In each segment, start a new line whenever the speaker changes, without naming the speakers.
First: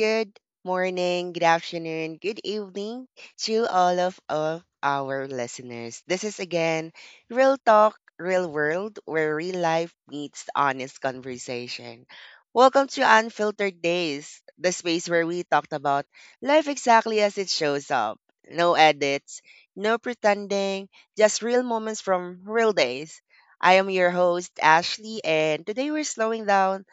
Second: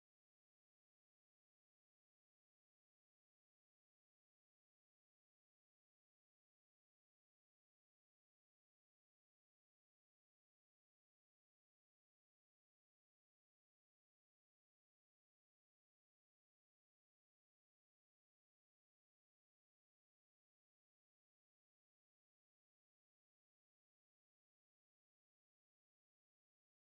Good morning, good afternoon, good evening to all of our listeners. This is again Real Talk, Real World, where real life meets honest conversation. Welcome to Unfiltered Days, the space where we talked about life exactly as it shows up. No edits, no pretending, just real moments from real days. I am your host, Ashley, and today we're slowing down,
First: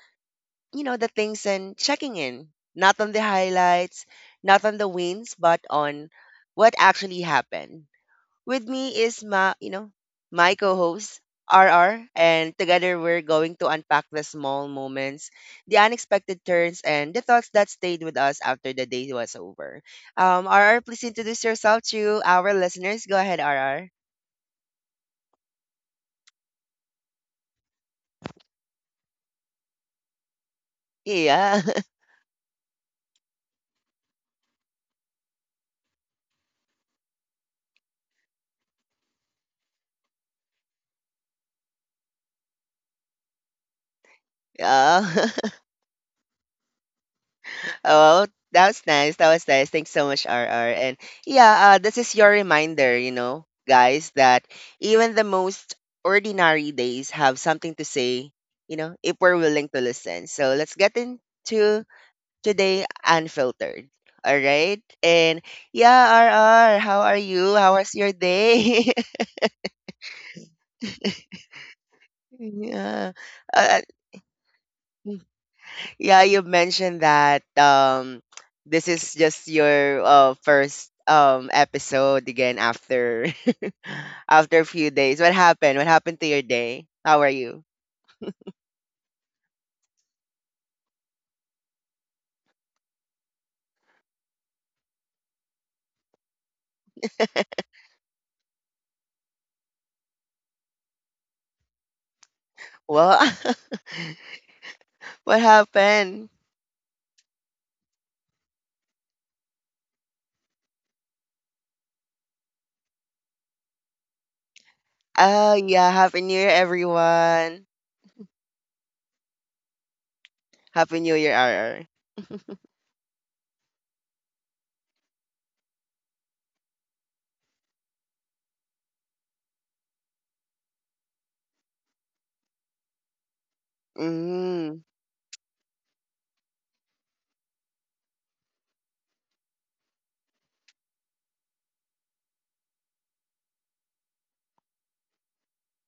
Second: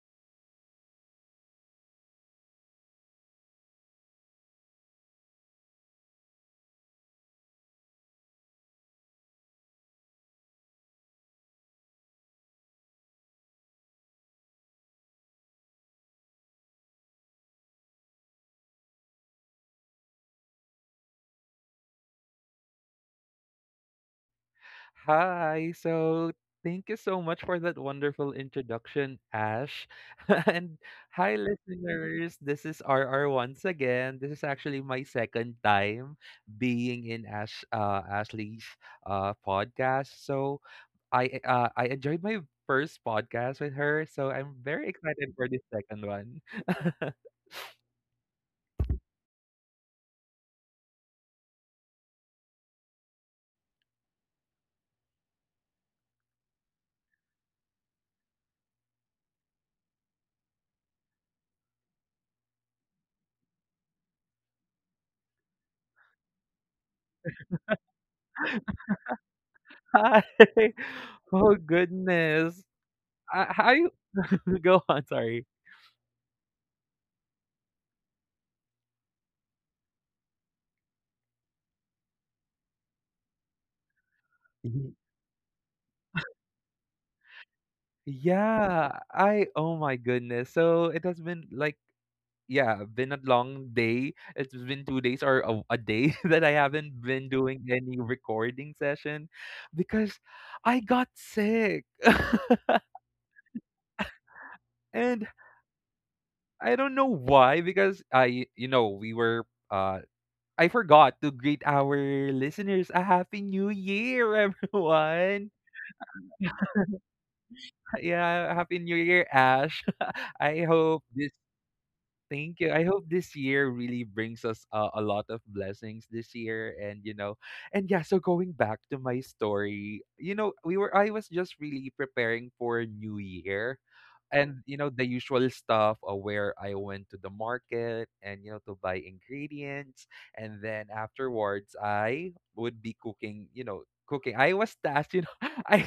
the things, and checking in, not on the highlights, not on the wins, but on what actually happened. With me is my co-host RR, and together we're going to unpack the small moments, the unexpected turns, and the thoughts that stayed with us after the day was over. RR, please introduce yourself to our listeners. Go ahead, RR.
Hi. Thank you so much for that wonderful introduction, Ash. And hi,
Yeah,
listeners. This is RR once again. This is actually my second time being in Ashley's podcast. So, I enjoyed my first podcast with her. So, I'm very
yeah.
excited for this second one.
Oh, that was nice. That was nice. Thanks so much, RR. And yeah, this is your reminder, guys, that even the most ordinary days have something to say, if we're willing to listen. So let's get into today unfiltered. All right. And yeah, RR, how are you? How was your day?
Hi. Oh goodness.
yeah.
How
Uh,
you go on? Sorry.
Yeah, you mentioned that this is just your first episode again after after a few days. What happened? What happened to your day? How are you?
Yeah, I oh my goodness. So it has been been a long day. It's been 2 days or a day that I haven't been doing any recording session because I got sick.
Well,
and
what happened?
I don't know why because I you know, we were uh I forgot to greet our listeners a happy new year everyone.
Oh, yeah, happy new year, everyone.
Yeah, happy new year Ash. I
Happy
hope
new
this
year, RR.
thank you. I hope this year really brings us a lot of blessings this year and you know. And yeah, so going back to my story, you know, we were I was just really preparing for new year and you
Mm.
know the usual stuff where I went to the market and you know to buy ingredients, and then afterwards I would be cooking. I was tasked you know. I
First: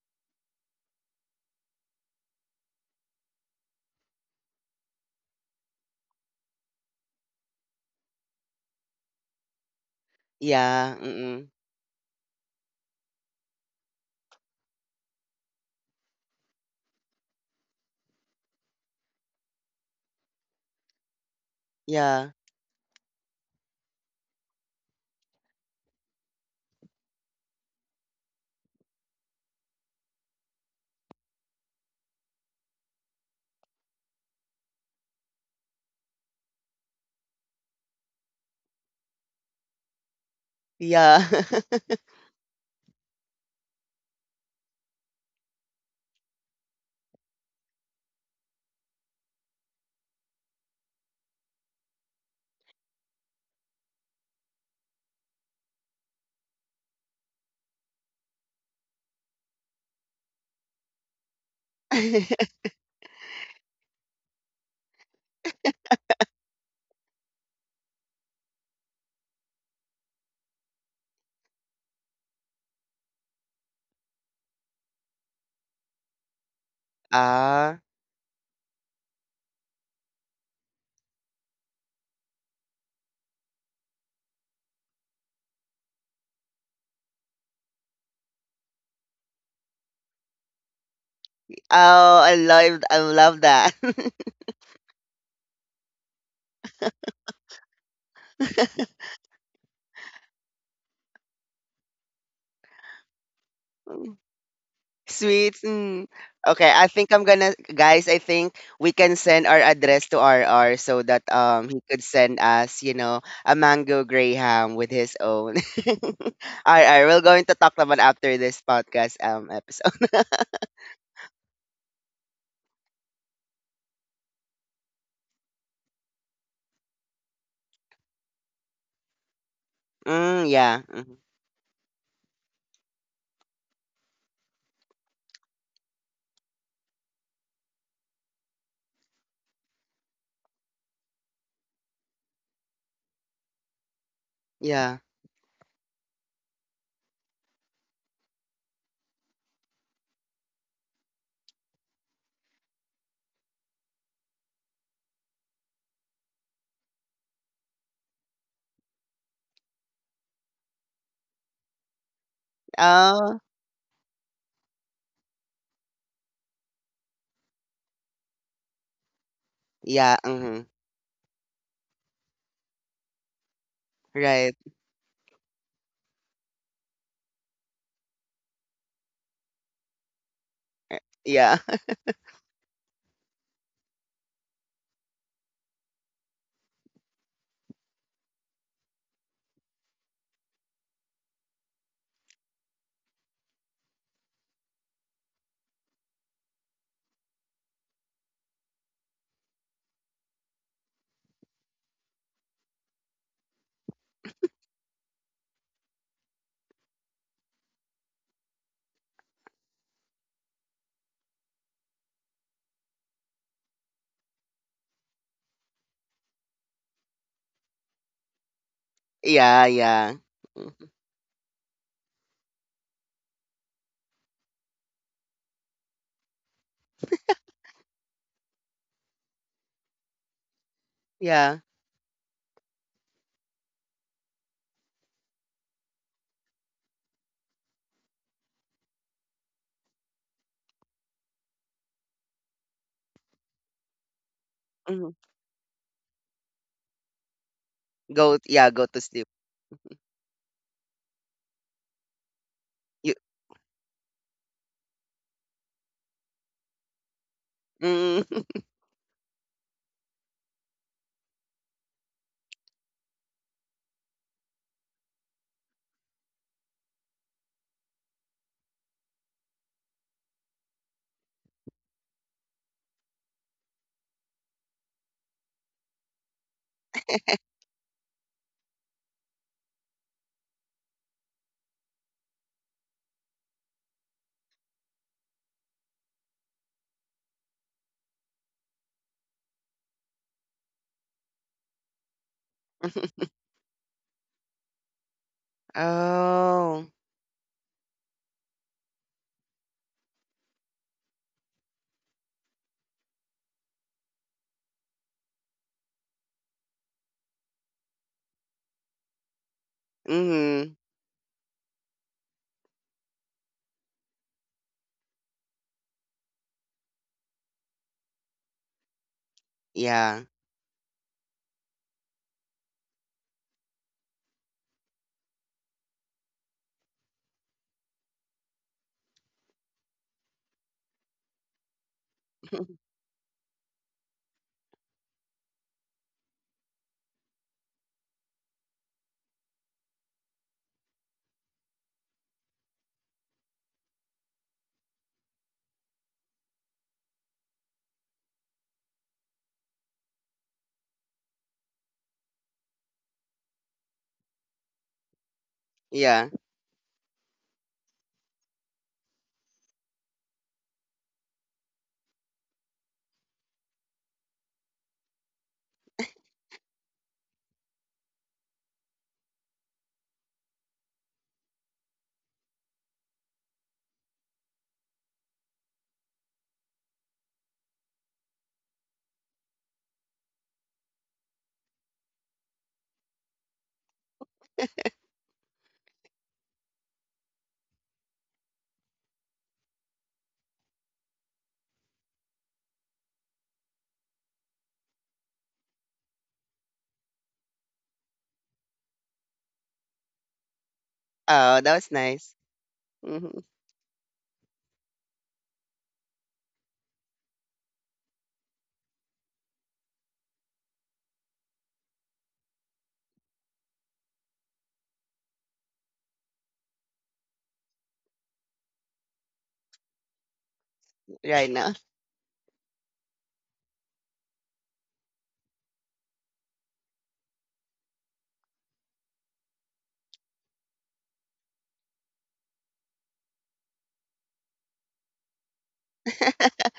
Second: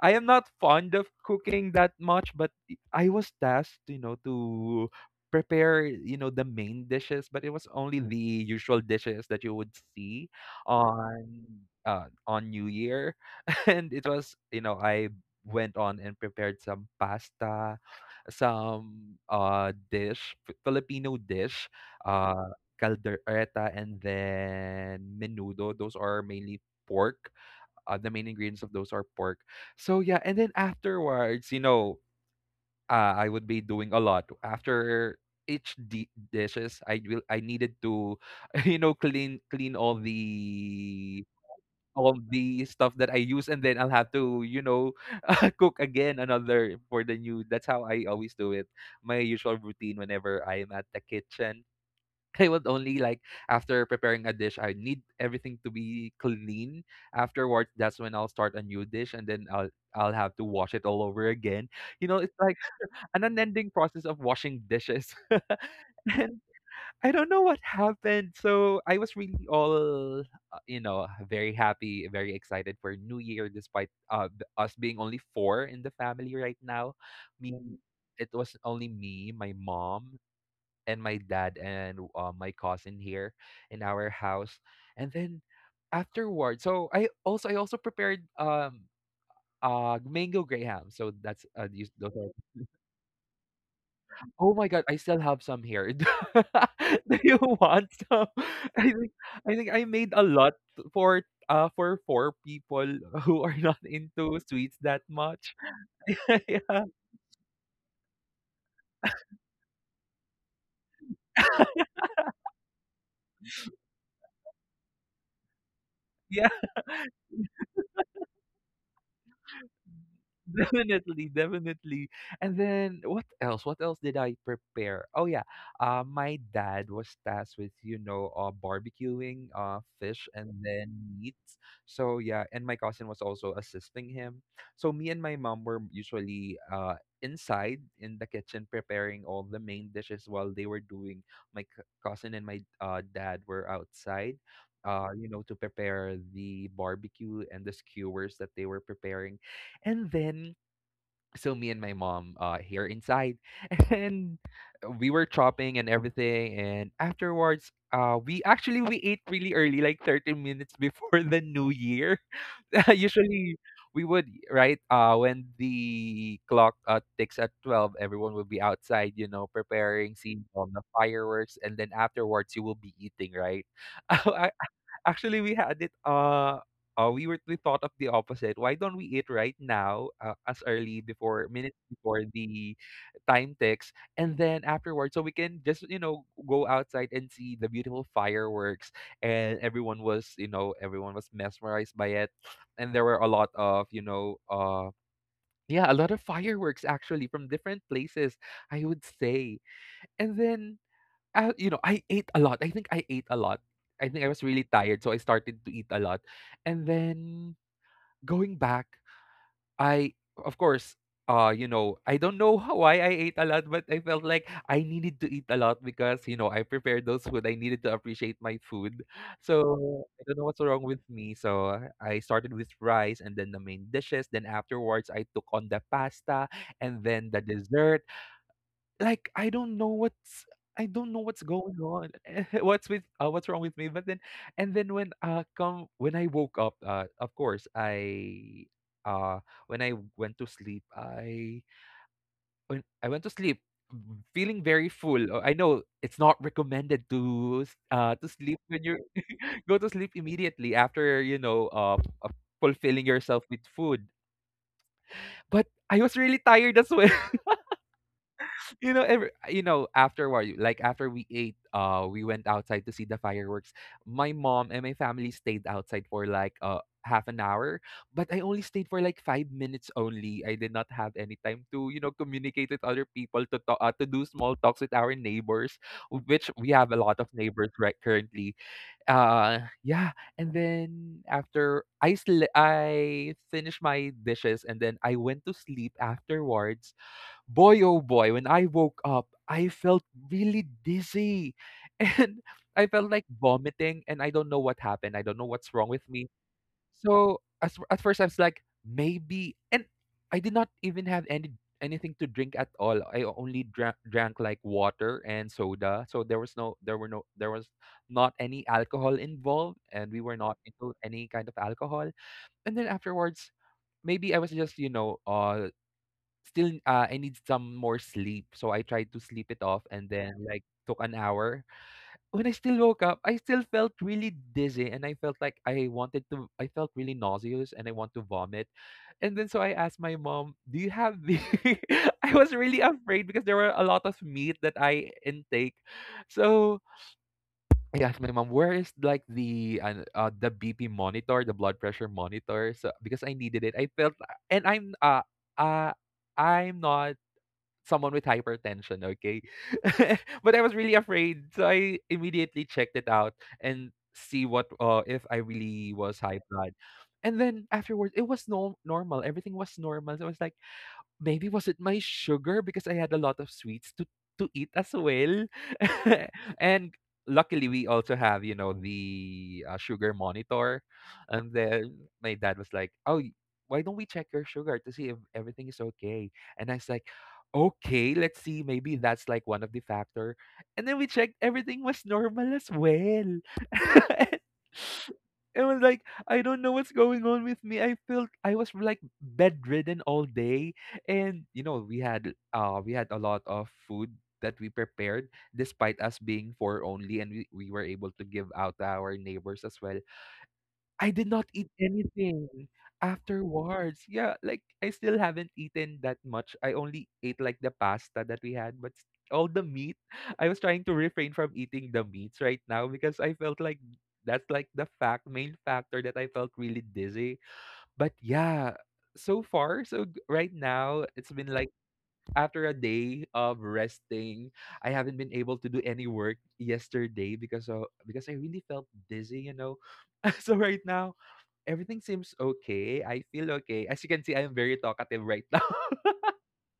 I am not fond of cooking that much, but I was tasked you know to prepare you know the main dishes. But it was only the usual dishes that you would see
Yeah,
on
mm.
on New Year. And it was you know, I went on and prepared some pasta, some dish, Filipino dish,
Yeah.
uh caldereta and then menudo. Those are mainly pork. The main ingredients of those are pork. So yeah, and then afterwards, you know, I would be doing a lot after each dishes. I needed to, you know, clean
Yeah.
all the stuff that I use, and then I'll have to, you know, cook again another for the new. That's how I always do it. My usual routine whenever I am at the kitchen. I would only like after preparing a dish, I need everything to be clean. Afterwards, that's when I'll start a new dish, and then I'll have to wash it all over again. You know, it's like an unending process of washing dishes. I don't know what happened. So I was really all, you know, very happy, very excited for New Year, despite us being only four in the family right now. Me,
Ah.
it was only me, my mom, and my dad, and my cousin here in our house. And then afterward, so I also prepared mango graham. So that's these, those
Oh, I
are.
love I love that.
Oh my god, I still have some here. Do you want some? I think I think I made a lot for for 4 people who are not into sweets that much.
Sweets. Mm. Okay,
Yeah.
I think I'm gonna, guys, I think we can send our address to RR so that he could send us, a mango graham with his own.
Yeah.
RR, we're going to talk about after this podcast episode.
Definitely, definitely. And then what else? What else did I prepare? Oh yeah, my dad was tasked with you know barbecuing fish
Mm,
and
yeah.
then
Mhm.
meats. So yeah, and my cousin was also assisting him. So me and my mom were usually inside in the kitchen preparing all the main dishes while they were doing. My cousin and my dad were outside.
Yeah.
You know, to prepare the barbecue and the skewers that they were preparing. And then so me and my mom here inside and we were chopping and everything. And afterwards we ate really early, like 30 minutes before the new year.
Oh,
Usually we would right when the clock ticks at 12, everyone will be outside you know preparing,
yeah.
seeing
Hmm.
all the fireworks, and then afterwards you will be eating, right?
Right.
Actually, we had it. We thought of the opposite. Why don't we eat right now, as early before
Yeah.
minutes before the time ticks, and then afterwards, so we can just you know go outside and see the beautiful fireworks. And everyone was mesmerized by it, and there were a lot of you know yeah a lot of fireworks actually from different places. I would say, and then you know, I ate a lot. I think I ate a lot. I think I was really tired, so I started to eat a lot. And then going back, I of course, you know, I don't know how, why I ate a lot, but I felt like I needed to eat a lot because, you know, I prepared those food. I needed to appreciate my food.
Yeah,
So
yeah.
I don't know what's wrong
Mm,
with me. So I started with rice and then the main dishes. Then afterwards, I took on the pasta and then the dessert. Like I don't know what's
yeah.
going on. What's with what's wrong with me? But then And then when I woke up, of course I uh when I went to sleep, I when I went to sleep feeling very
Mhm.
full. I know it's not recommended to to
Go
sleep
Yeah,
when
go
you
to sleep.
go to sleep immediately after, you know, uh fulfilling
You
yourself with food. But I was really tired as well.
Mm.
You know every you know after war like after we ate we went outside to see the fireworks. My mom and my family stayed outside for like half an hour, but I only stayed for like 5 minutes only. I did not have any time to you know communicate with other people, to talk to do small talks with our neighbors, which we have a lot of neighbors right currently. Yeah. And then after I finished my dishes and then I went to sleep afterwards. Boy, oh boy, when I woke up, I felt really dizzy, and I felt like vomiting and I don't know what happened. I don't know what's wrong with me.
Oh.
So as, at first I was like, maybe, and I did not even have any anything to drink at all. I only drank like water and soda. So there was no, there were no, there was not any alcohol involved, and we were not
Hmm.
into any kind of alcohol. And then afterwards, maybe I was just, you know, still I need some more sleep. So I tried to sleep it off, and
Yeah.
then like took an hour. When I still woke up, I still felt really dizzy, and I felt like I wanted to I felt really nauseous and I want to vomit. And then so I asked my mom, "Do you have the I was really afraid because there were a lot of meat that I intake. So I asked my mom, "Where is like the BP monitor, the blood pressure monitor?" So because I needed it, I felt. And uh I'm not someone with hypertension, okay? But I was really afraid, so I immediately checked it out and see what if I really was
Yeah.
high blood. And then afterwards, it was no normal. Everything was normal. So I was like, maybe was it my sugar, because I had a lot of sweets to eat as well. And luckily we also have, you know, the sugar monitor. And then my dad was like, "Oh, why don't we check your sugar to see if everything is okay?" And I was like, "Okay, let's see. Maybe that's like one of the factor." And then we checked, everything was normal as well. It was like I don't know what's going on with me. I felt I was like bedridden all day, and you know, we had a lot of food that we prepared despite us being four only, and we were able to give out to our neighbors as well. I did not
Oh,
eat
that was nice.
anything
Hmm.
afterwards. Yeah, like I still haven't eaten that much. I only ate like the pasta that we had, but all the meat, I was trying to refrain from eating the meats right now because I felt like that's like the fact main factor that I felt really dizzy. But yeah, so far so right now it's been
Right
like
now.
after a day of resting, I haven't been able to do any work yesterday because of because I really felt dizzy, you know. So right now, everything seems okay. I feel okay. As you can see, I am very talkative right now.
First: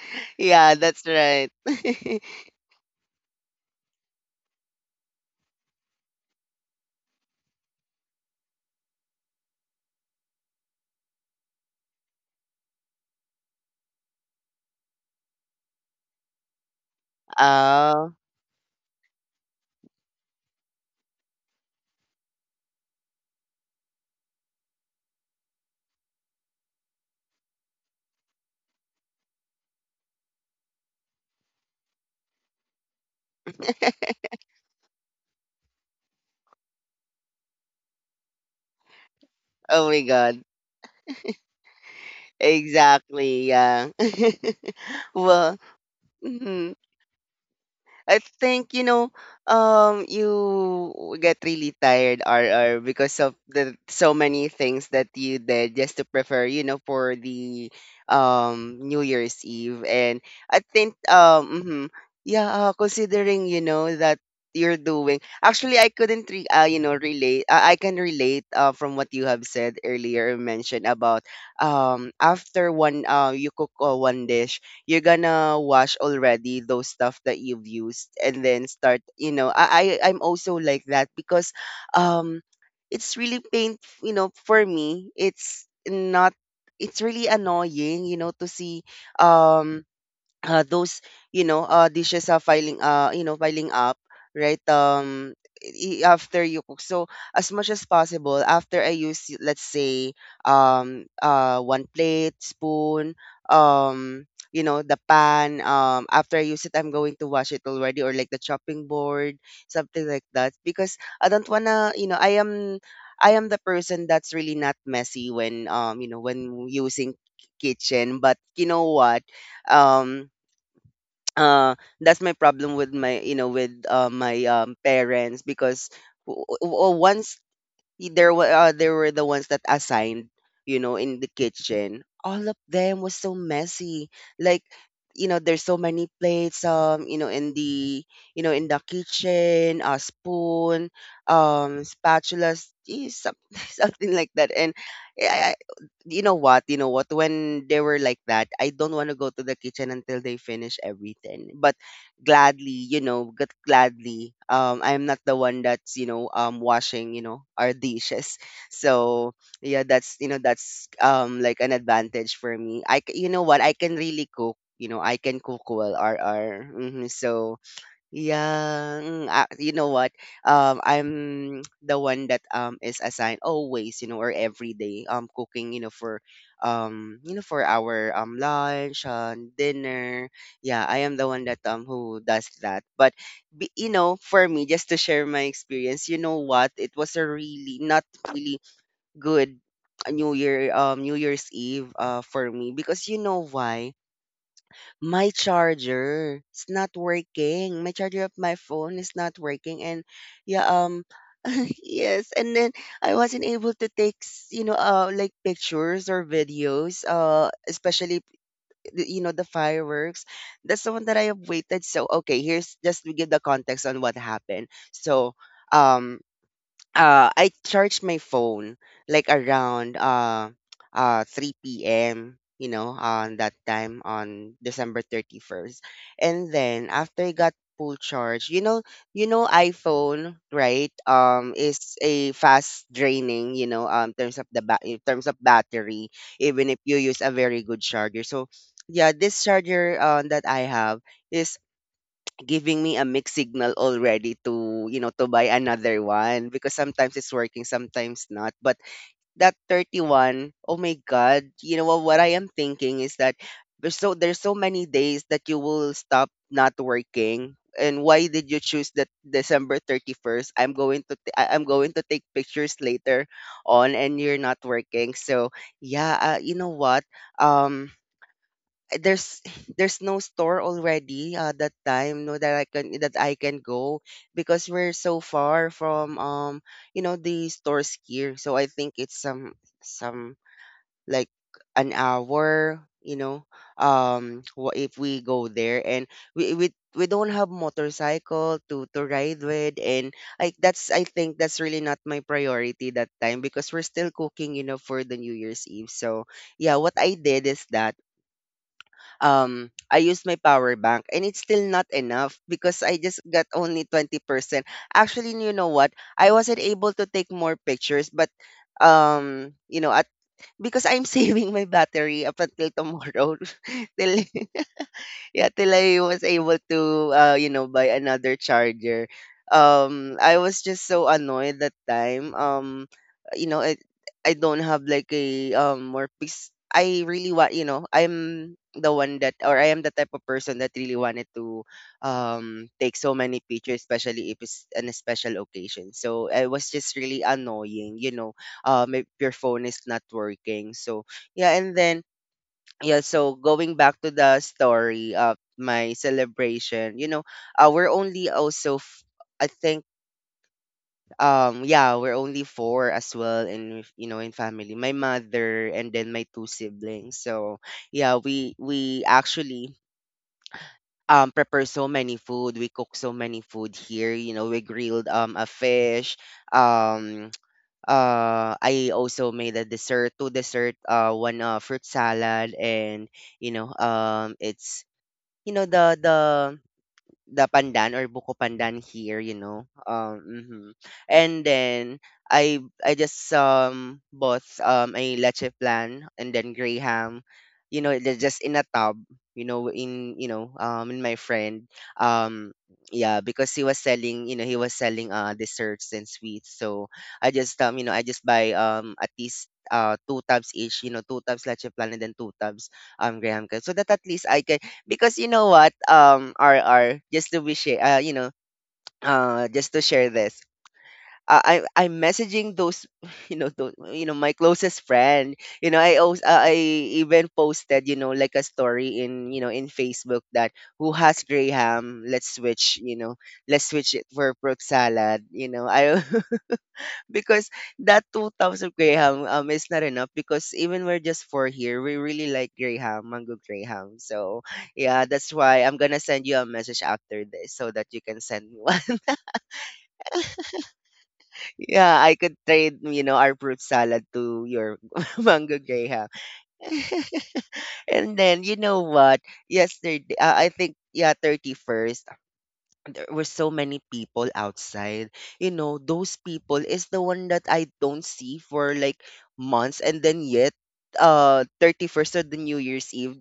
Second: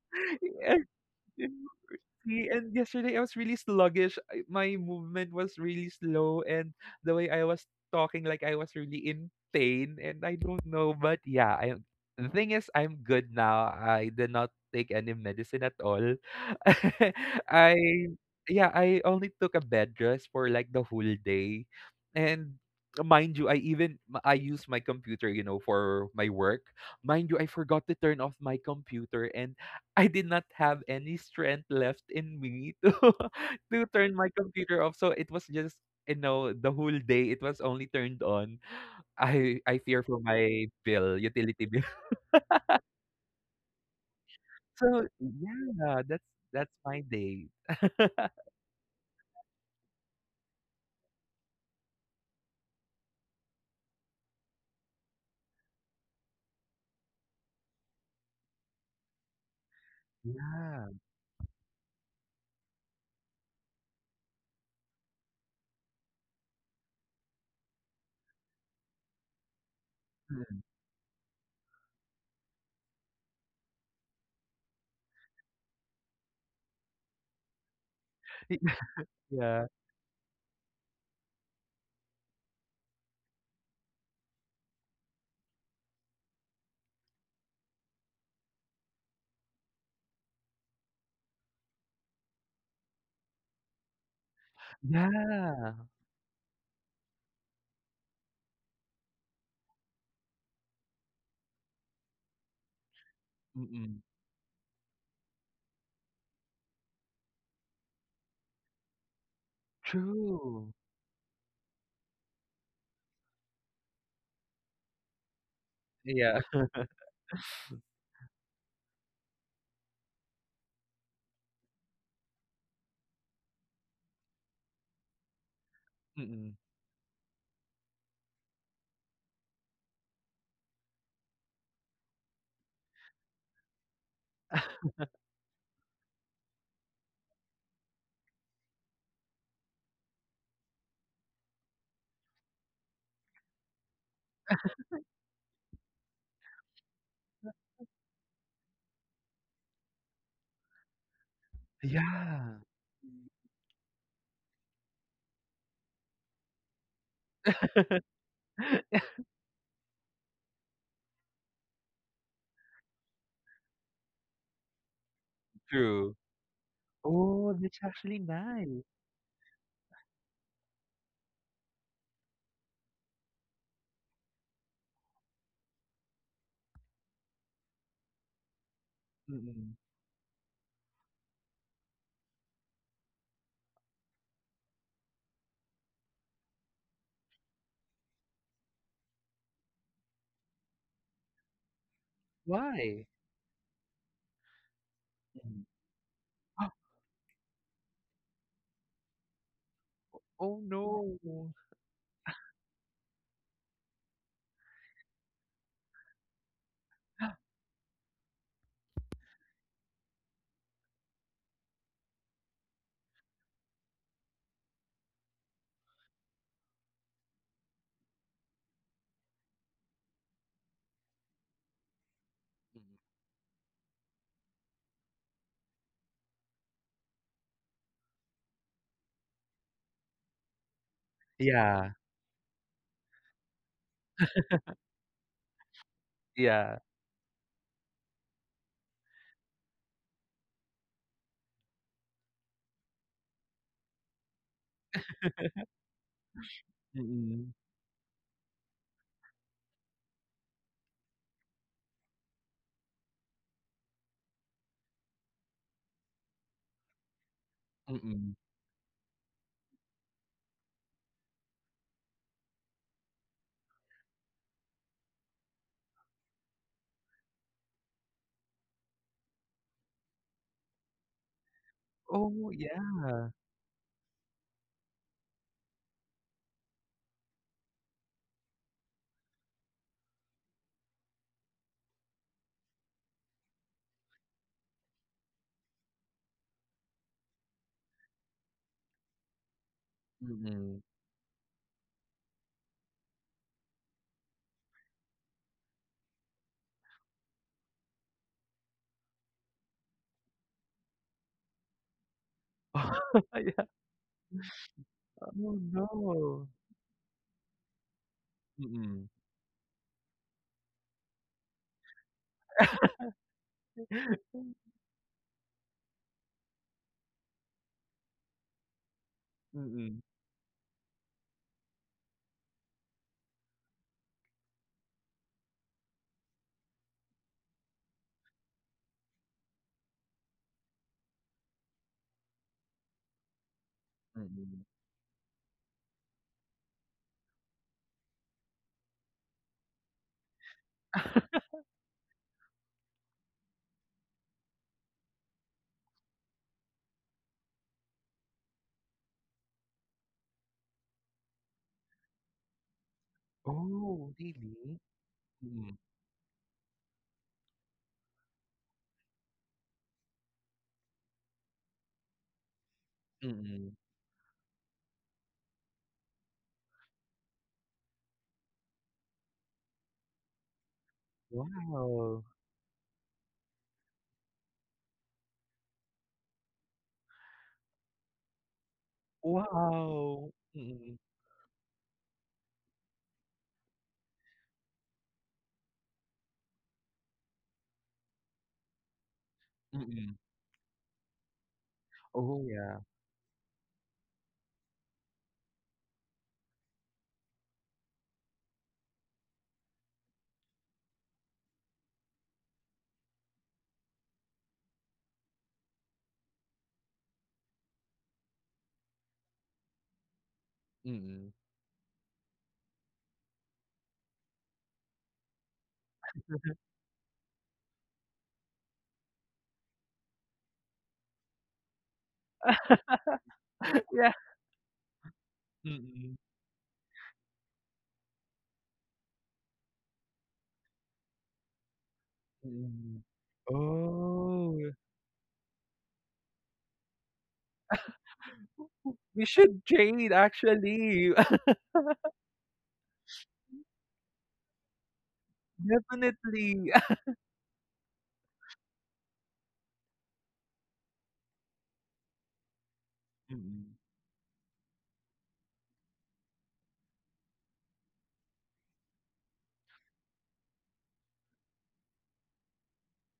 Yeah,
Yes.
that's right.
Exactly. And yesterday I was really sluggish. My movement was really slow, and the way I was talking, like, I was really in pain and I don't know, but yeah, I the thing is I'm good now. I did not take any medicine at all. I
oh,
Yeah, I only took a bed rest for like the whole day. And mind you, I use my computer, you know, for my work. Mind you, I forgot to turn off my computer, and I did not have any strength left in me to to turn my computer off. So it was just the whole day it was only turned on. I
oh my
fear for
God.
my bill, utility bill.
Exactly. Yeah.
So
Well,
yeah, that's
mhm.
my day.
I think, you get really tired, RR, because of the so many things that you did just to prepare, for the New Year's Eve. And I
Yeah.
think, mhm, yeah, considering, that you're doing, actually, I couldn't, relate. I can relate from what you have said earlier,
Mm.
mentioned about, after one, you cook one dish, you're gonna wash already those stuff that you've used, and then start, you know
Yeah.
i, I i'm also like that, because um it's really pain, for me, it's not it's really annoying, to see, um those, dishes are filing you know piling up, right,
Yeah.
after you cook, so as much as possible, after I use, let's say, one plate, spoon,
Mm-mm.
um the pan, after I use it, I'm going to wash it already, or like the chopping board, something like that,
True.
because I don't wanna, I am the person that's really not messy when,
Yeah.
when using kitchen. But you know what? um uh that's my problem with my you know with my parents, because,
Mm-mm.
once, there were the ones that assigned, in the kitchen, all of them was so messy, like, there's so many plates, in the, in the kitchen, a spoon, spatulas, something like that. And eh, I, you know what? You know what? When they were like that, I don't want to go to the kitchen until they finish everything. But
Yeah.
gladly, you
Mm.
know, g- gladly, I'm not the one that's, washing, our dishes. So yeah, that's you know that's like an advantage for me. You know what? I can really cook. I can cook well.
True.
RR. Mm-hmm.
Oh,
So
that's actually nice.
yeah, you know what? I'm the one that is assigned always, or every day cooking, for you know for our lunch and
Mm-mm.
dinner. Yeah, I am the one that who does that. But for me, just to share my experience, you know what? It was a really not really good New Year, New Year's Eve, for me,
Why?
because, you know why? My
Mm.
charger is not working. My charger of my phone is not working, and
Oh,
yeah,
no.
yes, and then I wasn't able to take, like pictures or videos, especially the fireworks. That's the one that I have waited. So okay, here's just to give the context on what happened. So, um, I charged my phone like around 3 p.m., you
Mm.
know, on that time, on December 31st, and then after I got full charge, iPhone, right,
Yeah,
is a fast draining, terms of the ba- in terms of battery, even if
yeah.
you use a very good charger. So yeah, this charger, that I have, is giving me a mixed signal already, to, to buy another one, because sometimes it's
Mm.
working, sometimes not. But that 31, oh my god, you know what, I am thinking is that there's so many days that you will stop not working, and why
Mm.
did you choose that December 31st? I'm going to take pictures later on, and you're not working. So yeah, you know what? um there's there's no store already, that time, no,
Oh, yeah.
that I can go, because we're so far from, the stores here. So I think it's some like an hour, if we go there, and we don't have motorcycle to ride with, and
Mm.
I think that's really not my priority that time, because we're still cooking, for the New Year's Eve. So yeah, what I did is that I used my power bank, and it's still not enough, because I just got
Yeah.
only 20%. Actually, you
Oh,
know what? I
no.
wasn't able to take more pictures, but
Mm.
you know at because I'm saving my battery up until tomorrow till yeah, till I was able to, buy another charger.
Mm. Mm.
I was just so annoyed that time. You know, it, I don't have like a more piece I really want, you know, I'm the one that, or I am the type of person that really wanted to take so many pictures, especially if it's an a special occasion. So I was just really annoying, you know, if your phone is not working. So yeah, and then yeah, so going back to the story of my celebration, we're only also I think, yeah, we're only four as well in,
Oh,
in family,
really?
my mother
Mm.
and then my two siblings. So yeah, we actually prepare so many food, we cook so many
Mm.
food here, you know, we grilled a fish, um I also made a dessert two dessert, one fruit
Wow.
salad, and it's, you know, the the the pandan or buko pandan here.
Wow.
Mhm.
Mm.
And then I just bought a leche plan, and then gray ham, you know, they're just in a tub, you know,
Mm.
in, my friend.
Oh,
Um
yeah.
yeah, because he was selling, you know, he was selling desserts and sweets. So I just buy at least two tubs each, you know, two tubs leche plan, and then two tubs graham cake. So that at least I can, because, you know what, RR, just to be share, just to share this,
Mm.
I'm messaging those those, my closest friend, I also, I even posted, like a story in, in Facebook, that, who has graham, let's switch, let's switch it
Yeah.
for fruit salad, you know I
Mm.
because that 2,000 graham is not enough, because even we're just four here, we really like
Mm.
graham, mango graham. So
Oh.
yeah, that's why I'm gonna send you a message after this so that you can send me one.
We should trade, actually.
Yeah, I could trade, our fruit salad to your mango graham.
Definitely.
And then you know what? Yesterday, I think, yeah, 31st. There were so
Mm.
many people outside. You know, those people is the one that I don't see for like months, and then yet 31st of the New Year's Eve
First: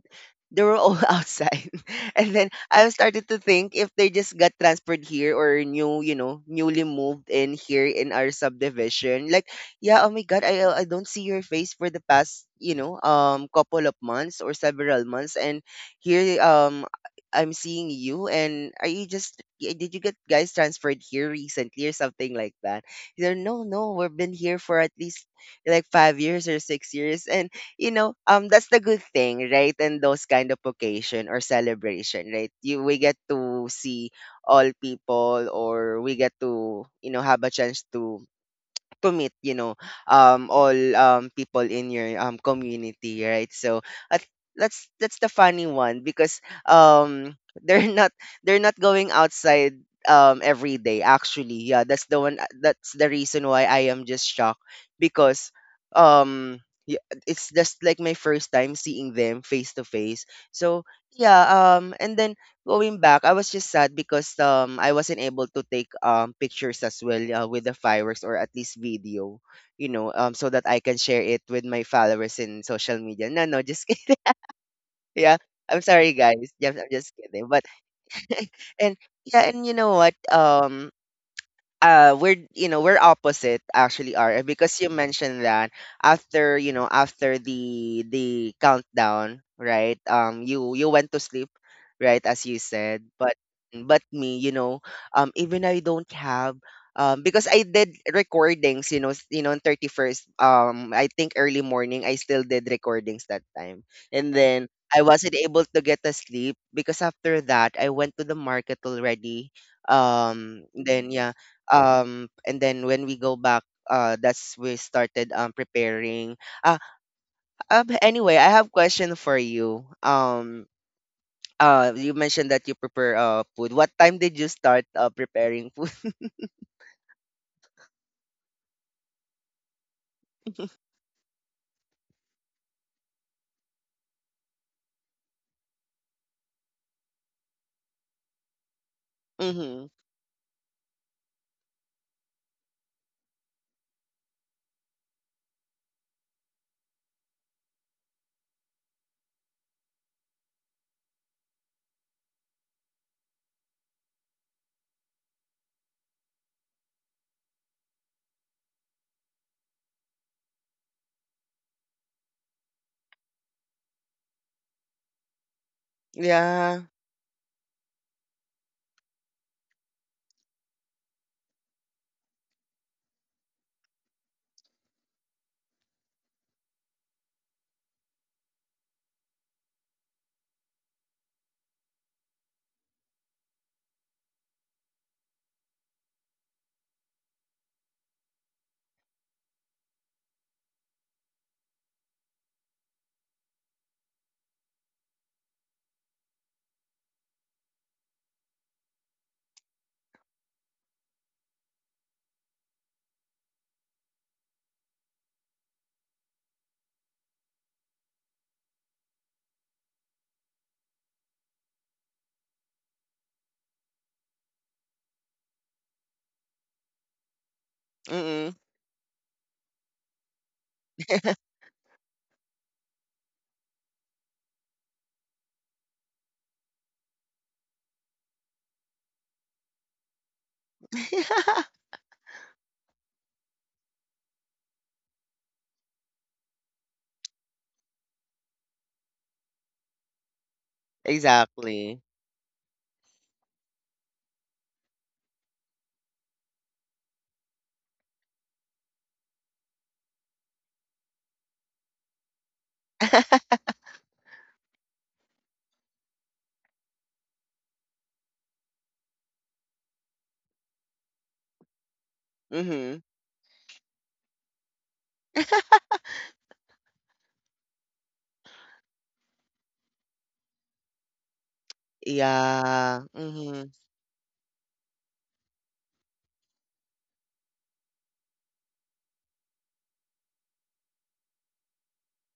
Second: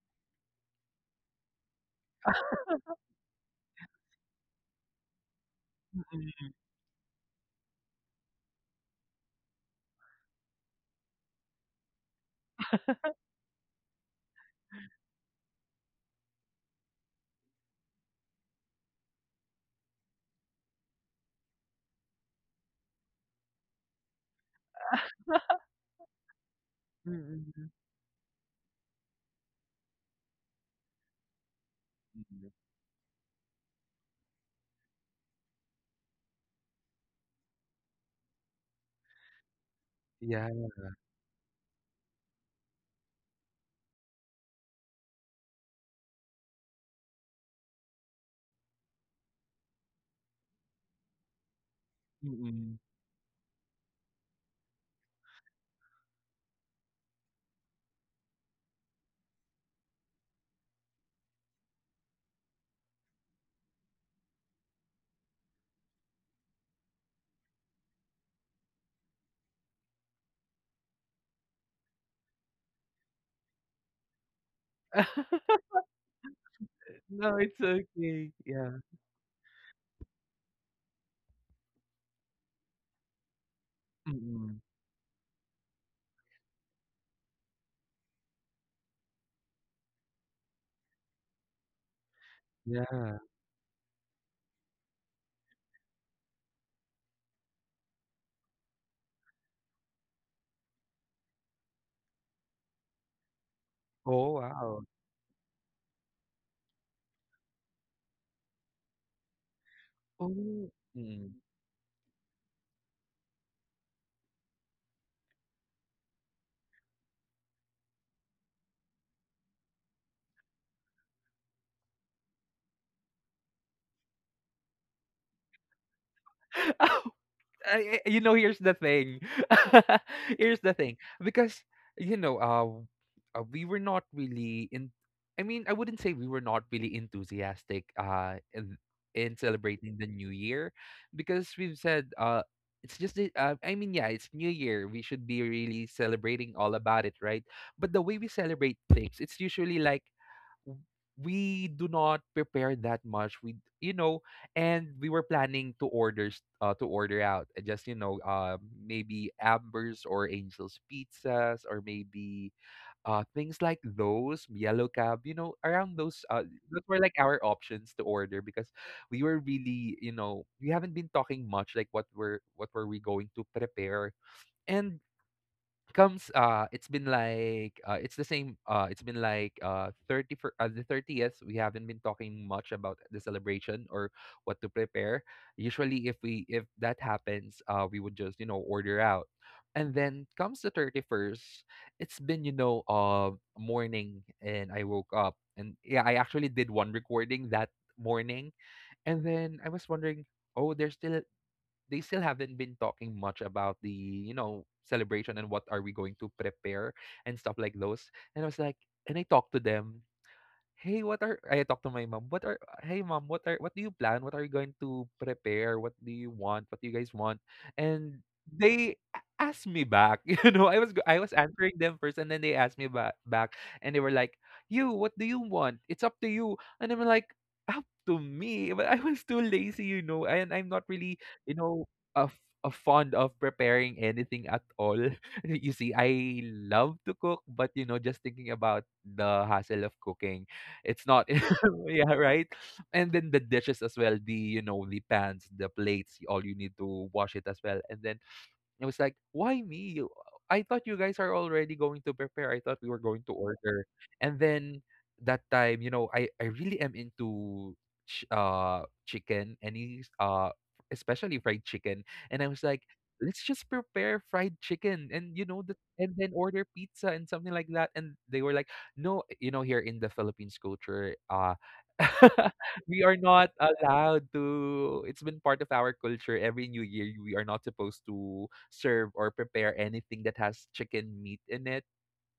they were all outside. And then I started to think if they just got transferred here or new,
Mm, mm.
newly moved in here in our subdivision. Like, yeah, oh my god, I don't see your face for the past, couple of months or several months and here I'm seeing you, and are you just did you get guys transferred here recently or something like that? He's like, no, no, we've been here for at least like 5 years or 6 years. And that's the good thing, right? And those kind of occasion or celebration, right?
Mm,
You we get to see all people, or we get to, you know, have a chance to meet
yeah.
all people in your community, right? So at, that's the funny one because um they're not they're not going outside every day actually. Yeah, that's the one,
Mm.
that's the reason why I am just shocked because um it's just like my first time seeing them face to face. So yeah, and then going back, I was just sad because I wasn't able to take pictures as well, with the fireworks, or at least video, you know, so that I can share it with my followers in social media. No, no, just kidding. Yeah. I'm sorry guys. Yeah, I'm just
No,
kidding.
it's
But
okay, yeah.
and yeah, and you know what? We're we're opposite actually are,
Mm,
because you mentioned that after after the countdown, right? You went to sleep right as you said.
yeah.
But me, you know, even I don't have because I did recordings, you know, on 31st, I think early morning I still did recordings that time. And
Oh,
then
wow.
I wasn't able to get a sleep because after that I went to the market already.
Oh.
Then yeah.
Mm.
And then when we go back, that's we started preparing. uh anyway, I have question for you. You mentioned that you prepare food. What time did you start preparing food?
Here's the thing. Here's the thing. Because, we were not really in. I mean, I wouldn't say we were not really enthusiastic, in,
Mm-hmm.
celebrating the new year because we've said, it's just, I mean, yeah, it's new year. We should be really celebrating all about it, right? But the way we celebrate things, it's usually like w- we do not prepare that much, we you know and we were planning to order out, just, maybe ambers or angels pizzas, or maybe things like those, yellow cab, you know, around those,
Yeah,
those were like our options to order because we were really, we haven't been talking much like what were we going to prepare. And comes, it's been like, it's the same, it's been like, 30 for, the 30th, we haven't been talking much about the celebration or what to prepare. Usually, if that happens, we would just, order out. And then comes the 31st, it's been, morning, and I woke up, and yeah, I actually did one recording that morning. And then I was wondering, oh, there's still, they still haven't been talking much about the celebration and what are we going to prepare and stuff like those. And I talked to them, "Hey, what are—" I talked to my mom, "What are hey mom, what are what do you plan? What are you going to prepare? What do you want? What do you guys want?" And
mm-hmm.
they asked me back. You know, I was answering them first, and then they asked me back, and they were like, "You, what do you want? It's up to you." And I'm like, "Up to me?" But I was too lazy, and I'm not really, you know, a fond of preparing anything at all. You see, I love to cook, but you know, just thinking about the hassle of cooking, it's not
Exactly.
yeah, right? And then the dishes as well, the pans, the plates, all you need to wash it as well. And then it was like, "Why me? You I thought you guys are already going to prepare. I thought we were going to order." And then that time, you know, I really am into chicken, any especially fried chicken. And I was like,
Mm-hmm.
"Let's just prepare fried chicken, and you know the, and then order pizza and something like that." And they were like, "No, you know, here in the Philippines culture, we
Yeah,
are not
mm-hmm.
allowed to it's been part of our culture. Every new year, we are not supposed to serve or prepare anything that has chicken meat in it."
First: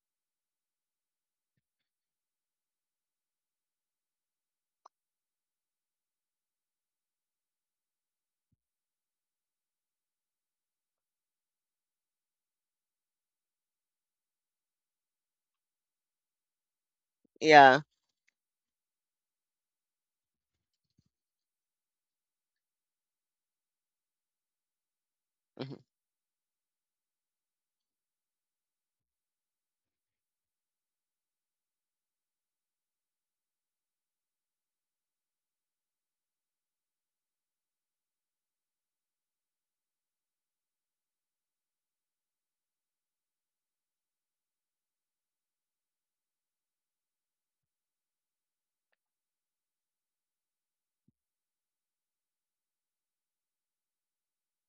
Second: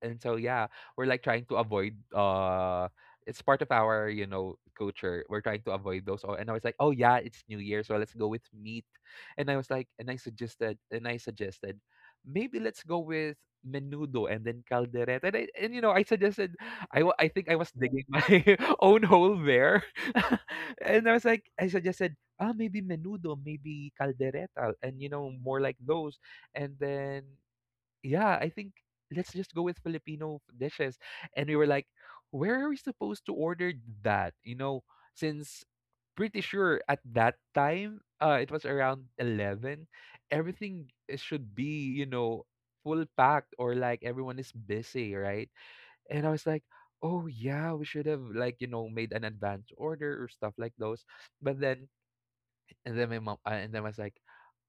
And so yeah, we're like trying to avoid, it's part of our, culture. We're trying to avoid those. Oh, and I was like, oh yeah, it's new year, so let's go with meat. And I was like, and I suggested maybe let's go with menudo and then caldereta, and I suggested, I think I was
Yeah,
digging my own hole there. And I was like, I suggested, maybe menudo, maybe caldereta, and more like
mhm.
those. And then yeah, I think let's just go with Filipino dishes. And we were like, where are we supposed to order that? You know, since pretty sure at that time, it was around 11, everything should be, you know, full packed, or like everyone is busy, right? And I was like, oh yeah, we should have like, made an advance order or stuff like those. But then, and then I was like,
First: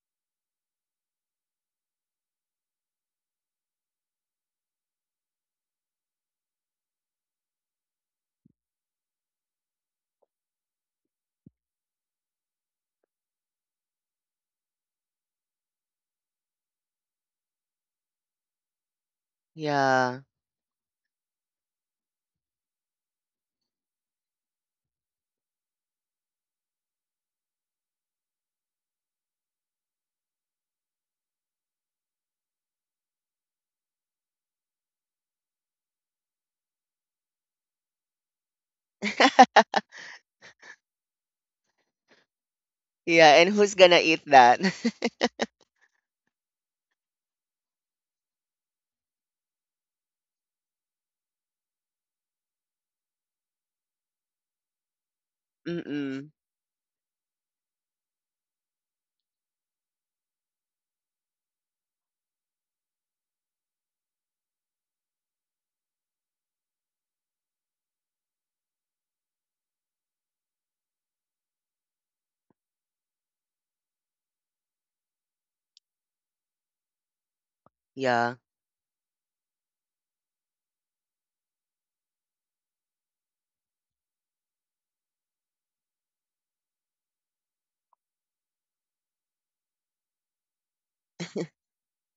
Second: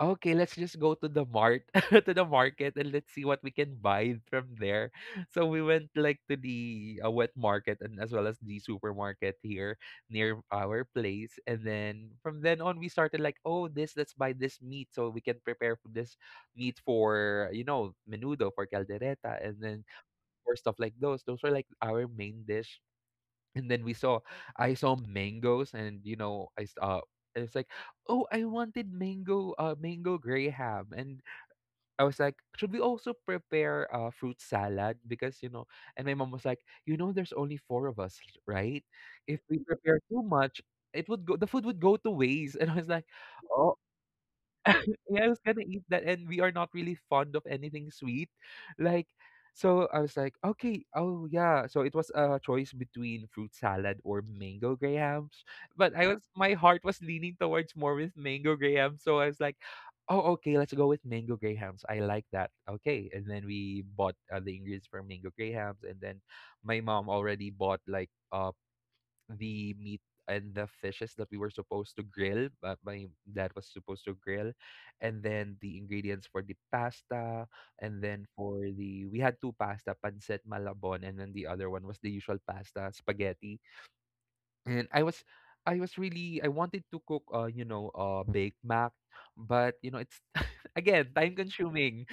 "Okay, let's just go to the mart to the market, and let's see what we can buy from there." So we went like to the wet market, and as well as the supermarket here near our place. And then from then on, we started like, "Oh, this, let's buy this meat so we can prepare for this meat for, menudo, for caldereta, and then
Yeah.
for stuff like those." Those were like our main dish. And then we saw I saw mangoes, and you know I it's like, oh, I wanted mango graham. And I was like, should we also prepare fruit salad, because, you know. And my mom was like, you know, there's only four of us, right? If we prepare too much, it would go the food would go to waste. And I was like,
Yeah, and who's
"Oh,
gonna eat that?
yeah, I was gonna eat that, and we are not really fond of anything sweet." Like, so I was like, okay, oh yeah. So it was a choice between fruit salad or mango grahams, but I was
Mm-mm.
my heart was leaning towards more with mango graham. So I was like, oh okay, let's go with mango grahams. I like that. Okay, and then we bought the ingredients for mango grahams. And then my mom already bought like. The meat and the fishes that we were supposed to grill. My dad was supposed to grill, and then the ingredients for the pasta, and then
Yeah.
for the we had two pasta, pancit malabon, and then the other one was the usual pasta, spaghetti. And I was really, I wanted to cook you know, baked mac, but you know, it's again time consuming.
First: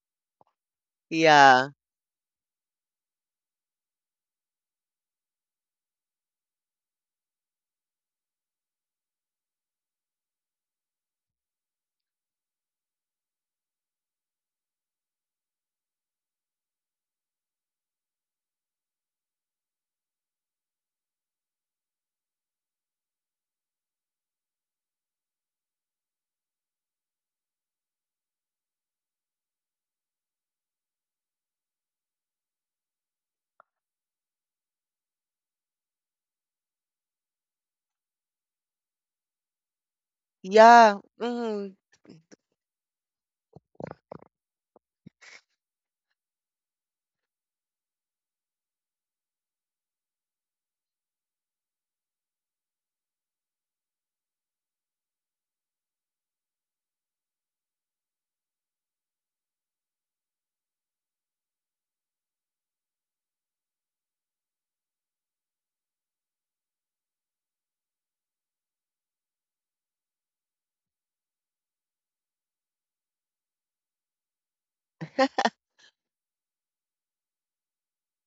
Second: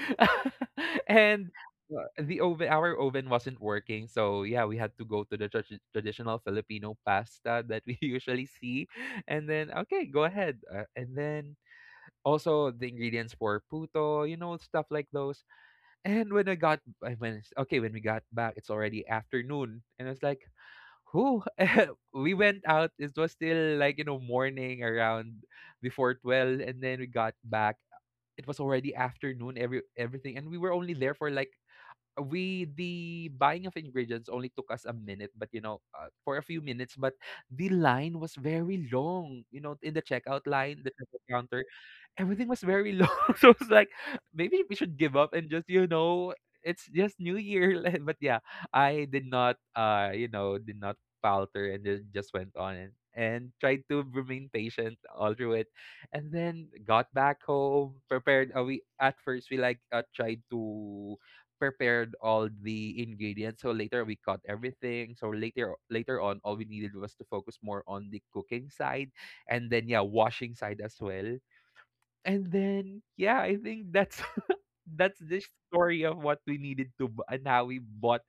And
Yeah.
the oven, our oven wasn't working, so yeah, we had to go to the traditional Filipino pasta that we usually see. And then okay, go ahead, and then also the ingredients for puto, you know, stuff like those. And when I got I when okay, when we got back, it's already afternoon, and I was like, who we went out, it was still like, you know, morning, around before 12, and then we got back, it was already afternoon. Everything. And we were only there for like we the buying of ingredients only took us a minute, but you know, for a few minutes, but the line was very long, you know, in the checkout line, the
Yeah.
checkout counter,
Mhm.
everything was very low. So it's like, maybe we should give up and just, you know, it's just New Year. But yeah, I did not, you know, did not falter, and then just went on and tried to remain patient all through it. And then got back home, prepared we at first, we like, tried to prepared all the ingredients, so later we cut everything, so later, on all we needed was to focus more on the cooking side, and then yeah, washing side as well. And then yeah, I think that's that's the story of what we needed to and how we bought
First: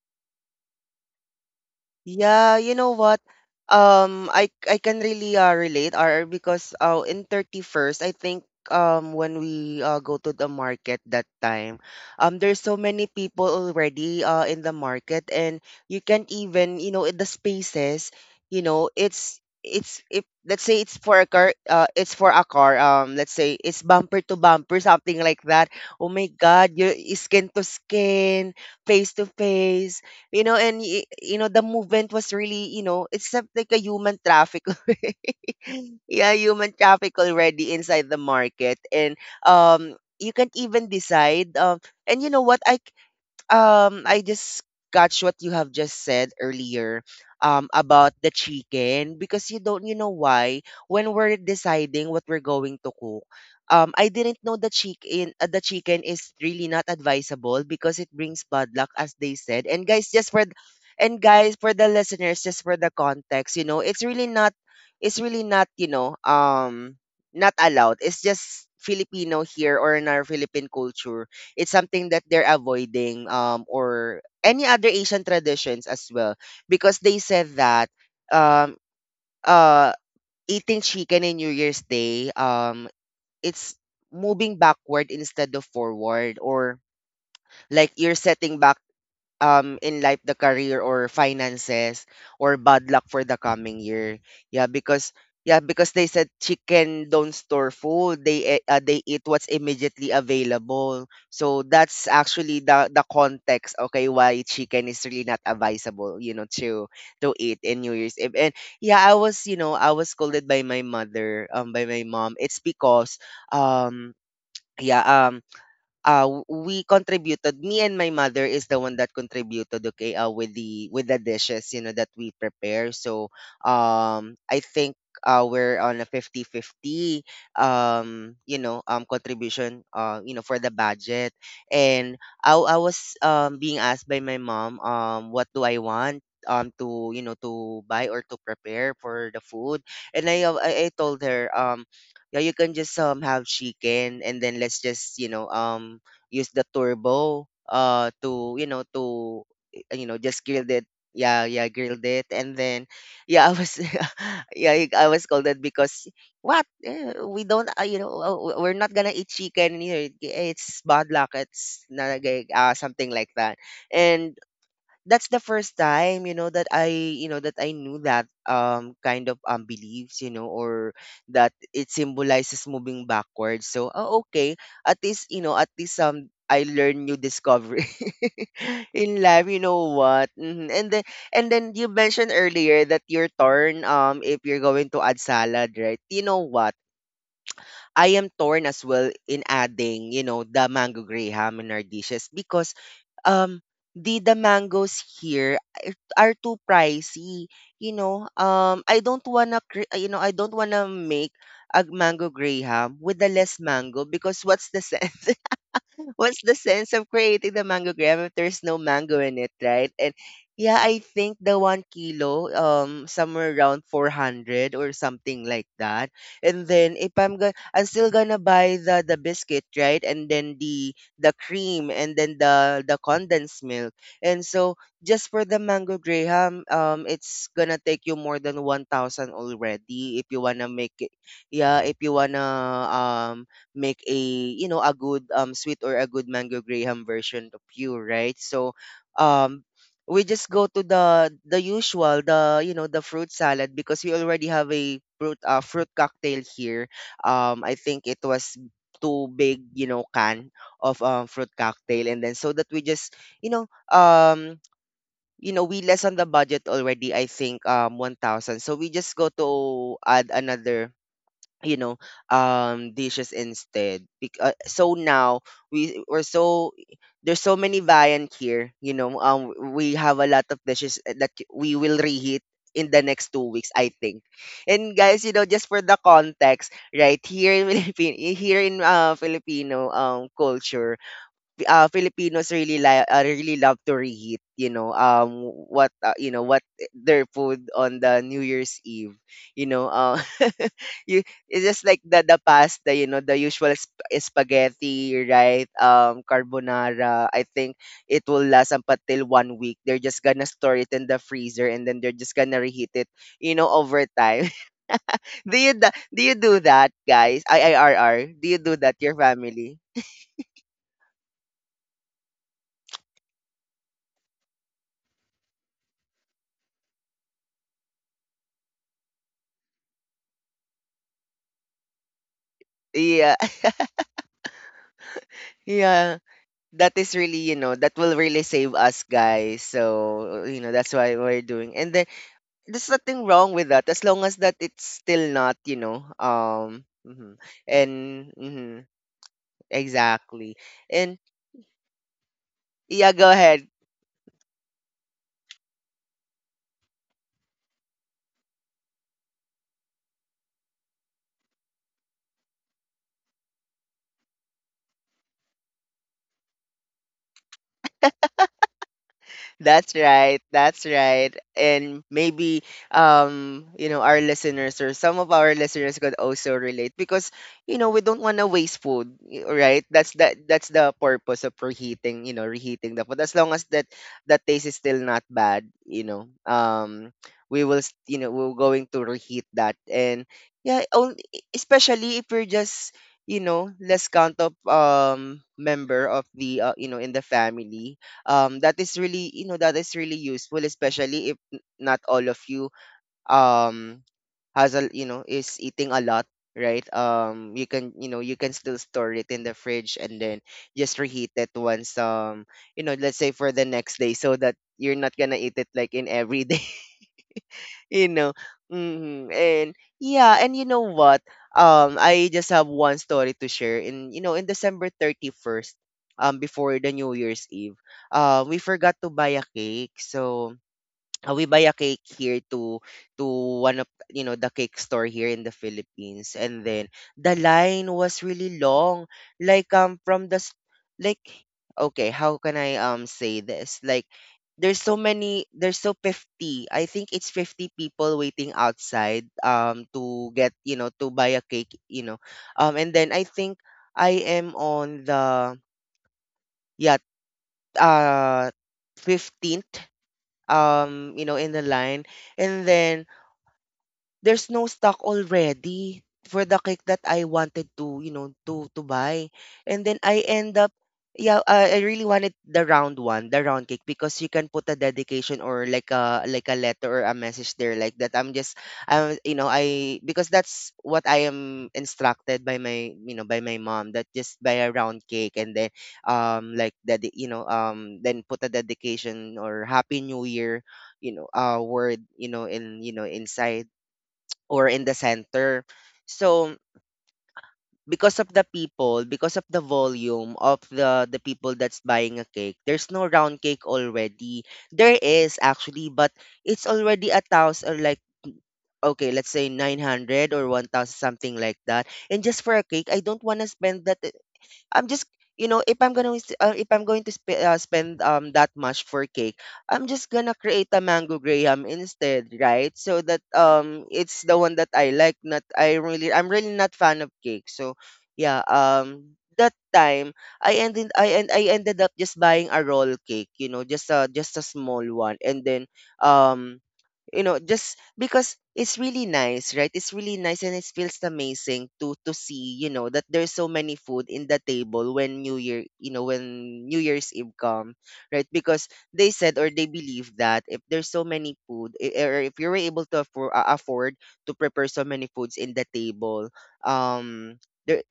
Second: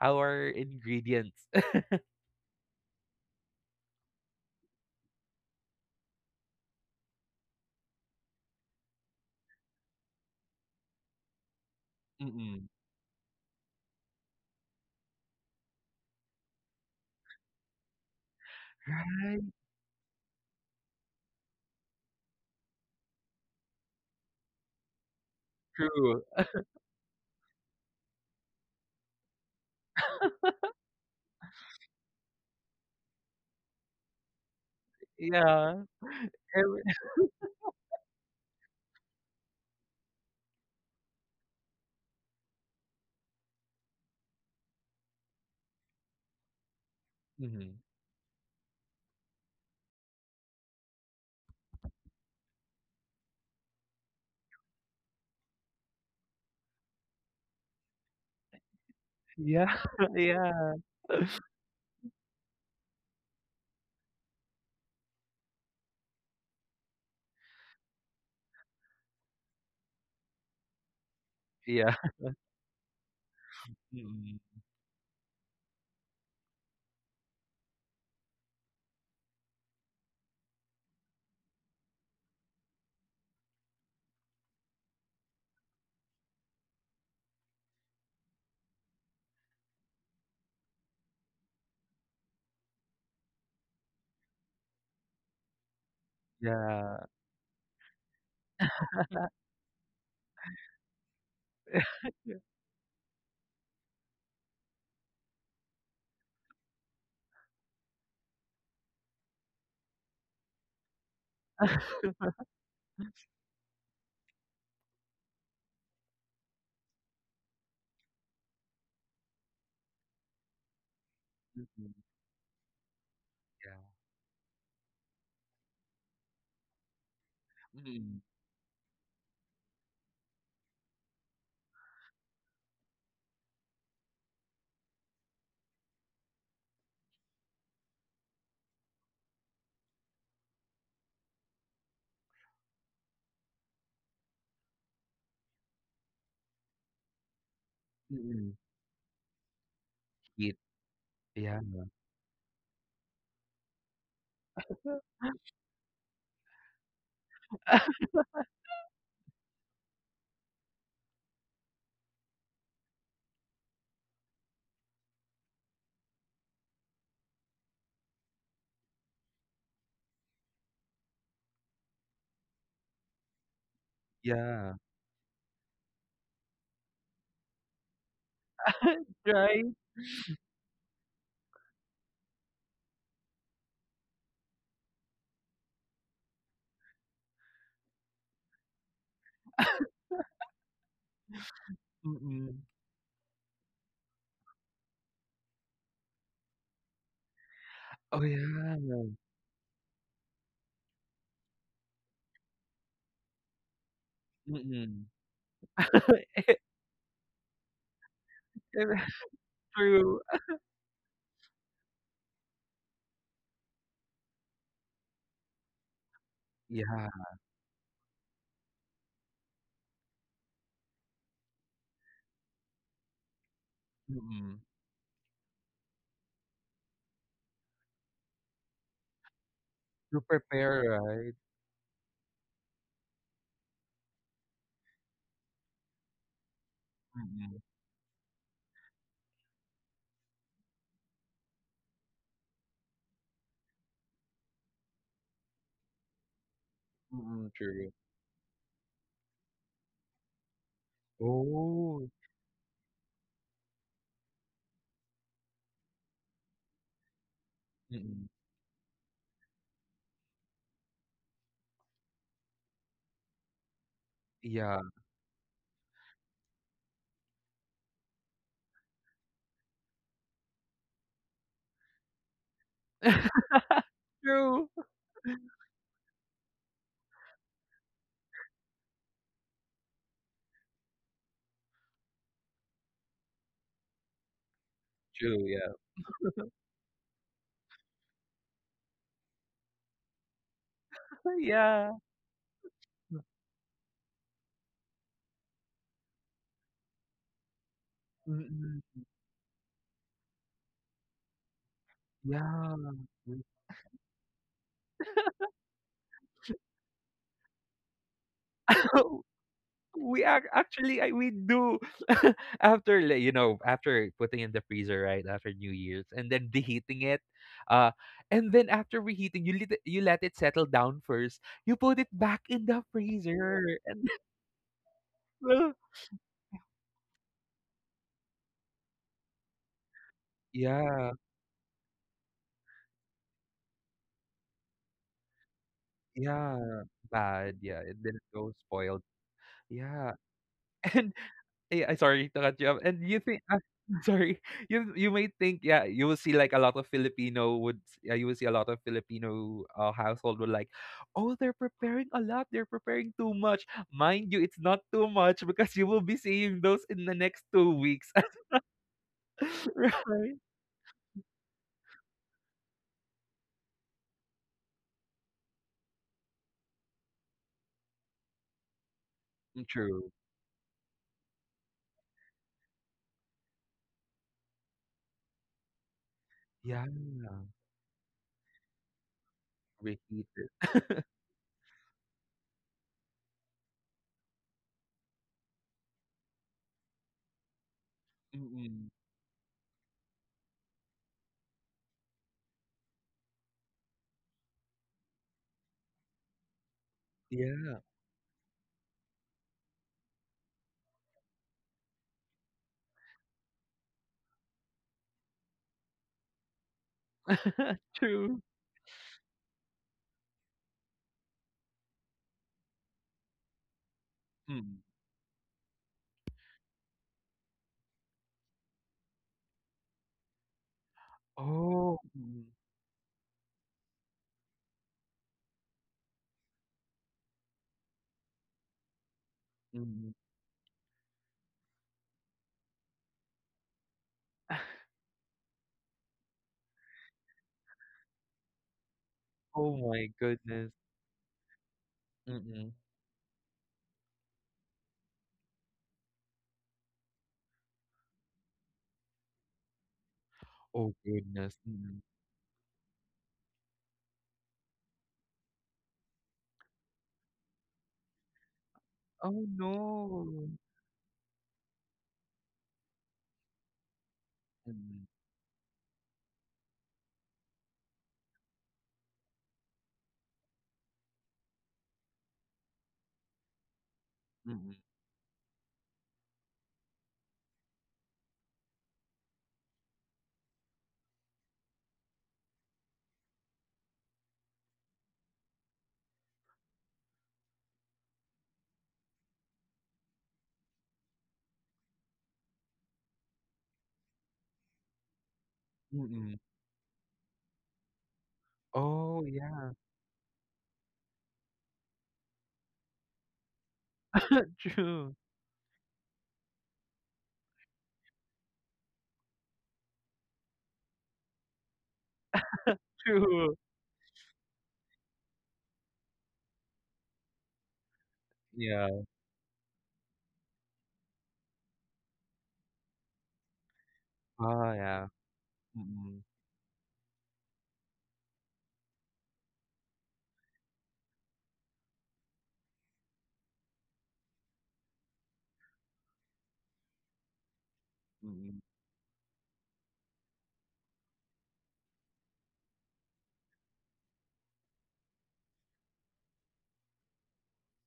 our ingredients.
Yeah, you know what? I can really, relate, or because in 31st, I think when we, go to the market that time, there's
Mm-mm.
so many people already in the market, and you can't even, you know, in the spaces, you know,
Right.
it's if let's say it's for a car, it's for a car, let's say it's bumper to bumper, something like that. Oh
True.
my God, you skin to skin, face to face. You know, and you know the movement was really, you know, it's like a human traffic.
Yeah.
Yeah, human
Every—
traffic already inside the market. And um you can't even decide. And you know what, I I just catch what you have just said earlier
Mhm.
about the chicken, because you don't, you know why, when we're deciding what we're going to cook, I didn't know the chicken, the chicken is really not advisable because it brings bad luck, as they said.
Yeah.
And guys, just for
Yeah.
and guys, for the listeners, just for the context, you know, it's really not, you know, not allowed. It's just Filipino here, or in our Philippine culture, it's
Yeah.
something that they're avoiding, or
Mm-mm.
any other Asian traditions as well. Because they said that um uh eating chicken in New Year's Day, it's moving backward instead of forward, or like you're setting back in life, the career or finances, or bad luck for the coming year. Yeah, because yeah, because they said
Yeah.
chicken don't store food. They they eat what's immediately available. So that's actually the context. Okay, why chicken is really not advisable, you know, to eat in New Year's Eve. And yeah, I was, you know, I was scolded by my mother, by my mom. It's because um yeah, we contributed. Me and my mother is the one that contributed. Okay, with the dishes, you know,
Mm-mm.
that we prepare. So,
Yeah.
I think we're on a 50-50,
Mm-mm.
you know contribution, you know, for the budget. And I was being asked by my mom, what do I want, to, you know, to buy or to prepare for the food. And I told her, yeah, you can just have chicken, and then let's just, you know, use the turbo to,
Mm-mm.
you know, to, you know, just
Heat.
grilled it. Yeah,
Yeah.
yeah, grilled it. And then yeah, I was yeah, I was called that because what? Eh, we don't, you know, we're not gonna eat chicken here. It's bad luck. It's not a gig," something like that. And that's the first time, you know, that I you know that I knew that kind of beliefs, you know, or that it symbolizes moving backwards. So oh, okay,
Yeah.
at least, you know, at least I learned new discovery in life. You
Right.
know what? Mhm. And then and then you mentioned earlier that you're torn if you're going to add salad, right? You know what, I am torn as well in adding, you know, the mango graham in our dishes.
Mm-mm.
Because um the mangoes here are too pricey, you
Oh
know.
yeah.
I don't wanna you know, I don't wanna make a mango graham with the less mango, because what's the
Mm-mm.
sense, what's the sense of creating the mango graham if there's no mango in it, right? And
True.
yeah, I think the 1 kilo, somewhere around 400 or something like that. And
Yeah.
then if I'm gonna, I'm still gonna buy the biscuit, right? And then the cream, and then the condensed milk. And
Mm-mm.
so just for the mango graham, it's gonna take you more than 1,000 already
To
if you wanna
prepare,
make it.
right?
Yeah, if you wanna um make a, you know, a good, sweet or a good mango graham version
Mm,
of you, right? So um we just go to the usual, the, you know, the fruit salad, because we already have a fruit, fruit cocktail here.
mm,
I
true.
think it was too big, you know, can of, fruit cocktail.
Oh,
And then so that we just, you know, you know, we lessen the budget already, I think
mm, mm
1,000. So we just go to add another, you know, dishes instead.
yeah.
So now we we're so there's so many variant here, you know. We have a lot of dishes that we will reheat in the next 2 weeks, I think.
True.
And guys, you know, just for the context, right, here in Philippine, here in filipino culture, Filipinos really really love to reheat, you know,
True, yeah.
what you know what, their food on the New Year's Eve, you know, you, it's just
Yeah.
like the pasta, you know, the usual spaghetti, right? Carbonara. I think it will last
Mm,
up
mm
until 1 week. They're just gonna store it in the freezer, and then they're just gonna
yeah.
reheat
Mm.
it, you know, over time. Do you do you do that, guys? IIRR. Do you do that your family?
We are actually, we do after like, you know, after putting in the freezer right after New Year's and then reheating it, uh, and then after reheating you let it settle down first. You put it back in the
Yeah.
freezer and
Yeah. That is really, you know, that will really save us guys. So you know, that's
Yeah,
why we're doing. And then there's nothing wrong with that, as long as that it's still not, you know,
yeah.
mhm.
Bad, yeah. And then it
And
goes
mhm,
spoiled. Yeah,
exactly.
and
And
yeah, I sorry to cut you off, and
yeah,
you
go
think
ahead.
sorry, you may think, yeah, you will see, like, a lot of Filipino would yeah, you will see a lot of Filipino, household would like, "Oh, they're preparing a lot, they're preparing too much." Mind you, it's not too much because you will be seeing those in the next 2 weeks,
That's
right?
right. That's right. And maybe you know, our listeners or some of our listeners could also relate. Because you know, we don't want to waste food,
Mm,
right?
true.
That's that's the purpose of reheating, you know, reheating the food. As long as that that taste is still not bad, you know.
Yeah,
We're going to reheat that. And
reheated.
Yeah, especially if we're just less count of member of the in the family, that
Mm.
is really that is really useful, especially if not all of you um has a you know is eating a lot, right? You
Yeah.
can you can still store it in the fridge and then just reheat it once. Let's say for the next day, so that you're not gonna eat it like in every day. you know.
True.
And yeah, and you know what? I just have one story to share. In
Mm.
December 31st, before the New Year's Eve, we forgot to buy a cake. So we buy a
Oh,
cake
mm,
here to one of the cake store here in the Philippines. And then the line was really long, like
mm.
like okay, how can I say this? Like there's so many there's so 50, I think it's 50 people waiting outside,
Oh my
to get
goodness.
to buy a cake, you know.
Mm.
And then I think I am on the, yeah, uh 15th,
Oh,
you know, in
goodness,
the line.
mm.
And then there's no stock already for the cake that I wanted to, you know, to buy.
Oh,
And then I
no.
end up, yeah, I really wanted the round one, the round cake, because you can put a
Mm,
dedication or like a letter or a message there, like that. I'm just, I, because that's what I am instructed by my, you know, by my mom, that just buy a
mm,
round cake and then, like that, you know, then put a dedication or happy new year, word, you know in you know inside or in the center. So because of the people, because of the volume of the people that's buying a cake, there's no round cake already. There is actually, but
mm.
it's already a thousand, or like, okay,
Oh,
let's say
yeah.
900 or 1000, something like that. And just for a cake, I don't want to spend that. I'm just,
True,
you know, if I'm going to spend that much for cake, I'm just gonna create a mango graham instead, right? So that
true.
it's the one that I like. Not I really I'm really not fan of cake. So yeah,
Yeah.
that time I ended up just buying a roll cake, you know, just a
Oh,
small
yeah.
one. And then,
Mm,
um you know, just because it's really nice, right? It's really nice, and it feels amazing to see, you know, that there's so many food in the table when new year, you know, when new year's eve come, right?
mm.
Because they said, or they believe, that if there's so many food, I- or if you were able to afford, to prepare so many foods in the table, um there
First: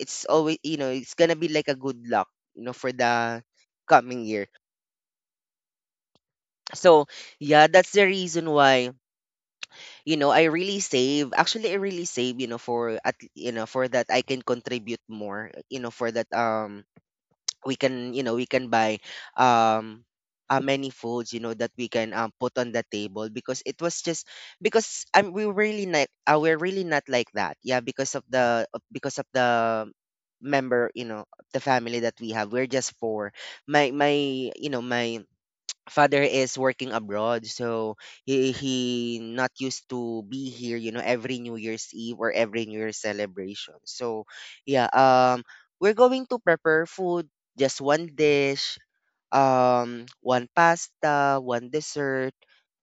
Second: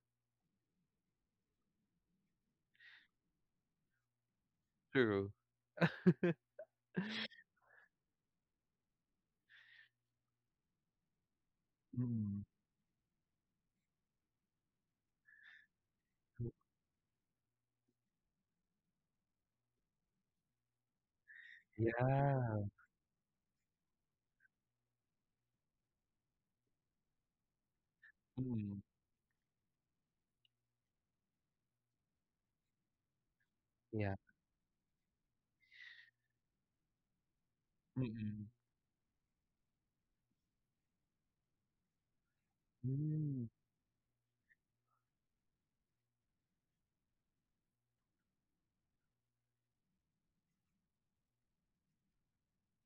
it's always, you know, it's gonna be like a good luck, you know, for the coming year.
True.
So yeah, that's the reason why, you know, I really save,
Mm.
you know, for that, I can contribute more, you know, for that.
True.
We can, you know, we can buy um many foods, you know, that we can, put
Yeah.
on the table. Because it was just, because I'm we really not we're really not like that, yeah. Because of the
Mm.
because of the member, you know, the family that we have, we're just four. my
Yeah.
my you know My father is working abroad, so
Mm.
he not used to be here, you know, every new year's eve or every new year's
Mm.
celebration. So yeah, we're going to prepare food, just one dish, one pasta, one dessert.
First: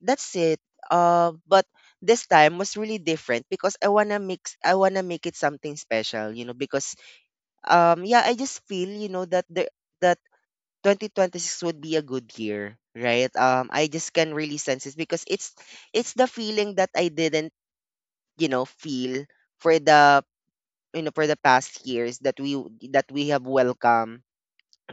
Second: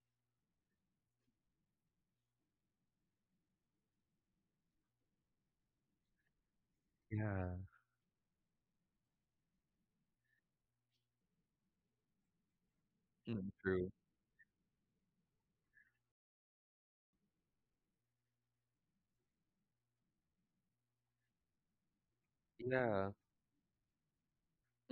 That's it. But this time was really different, because I want to mix, I want to make it something special, you know, because,
Yeah.
yeah, I just feel, you know, that the that 2026 would be a good year, right?
Mm,
I
true.
just can really sense it, because it's the feeling that I didn't, you know, feel for the for the past years that
Yeah.
we have welcomed,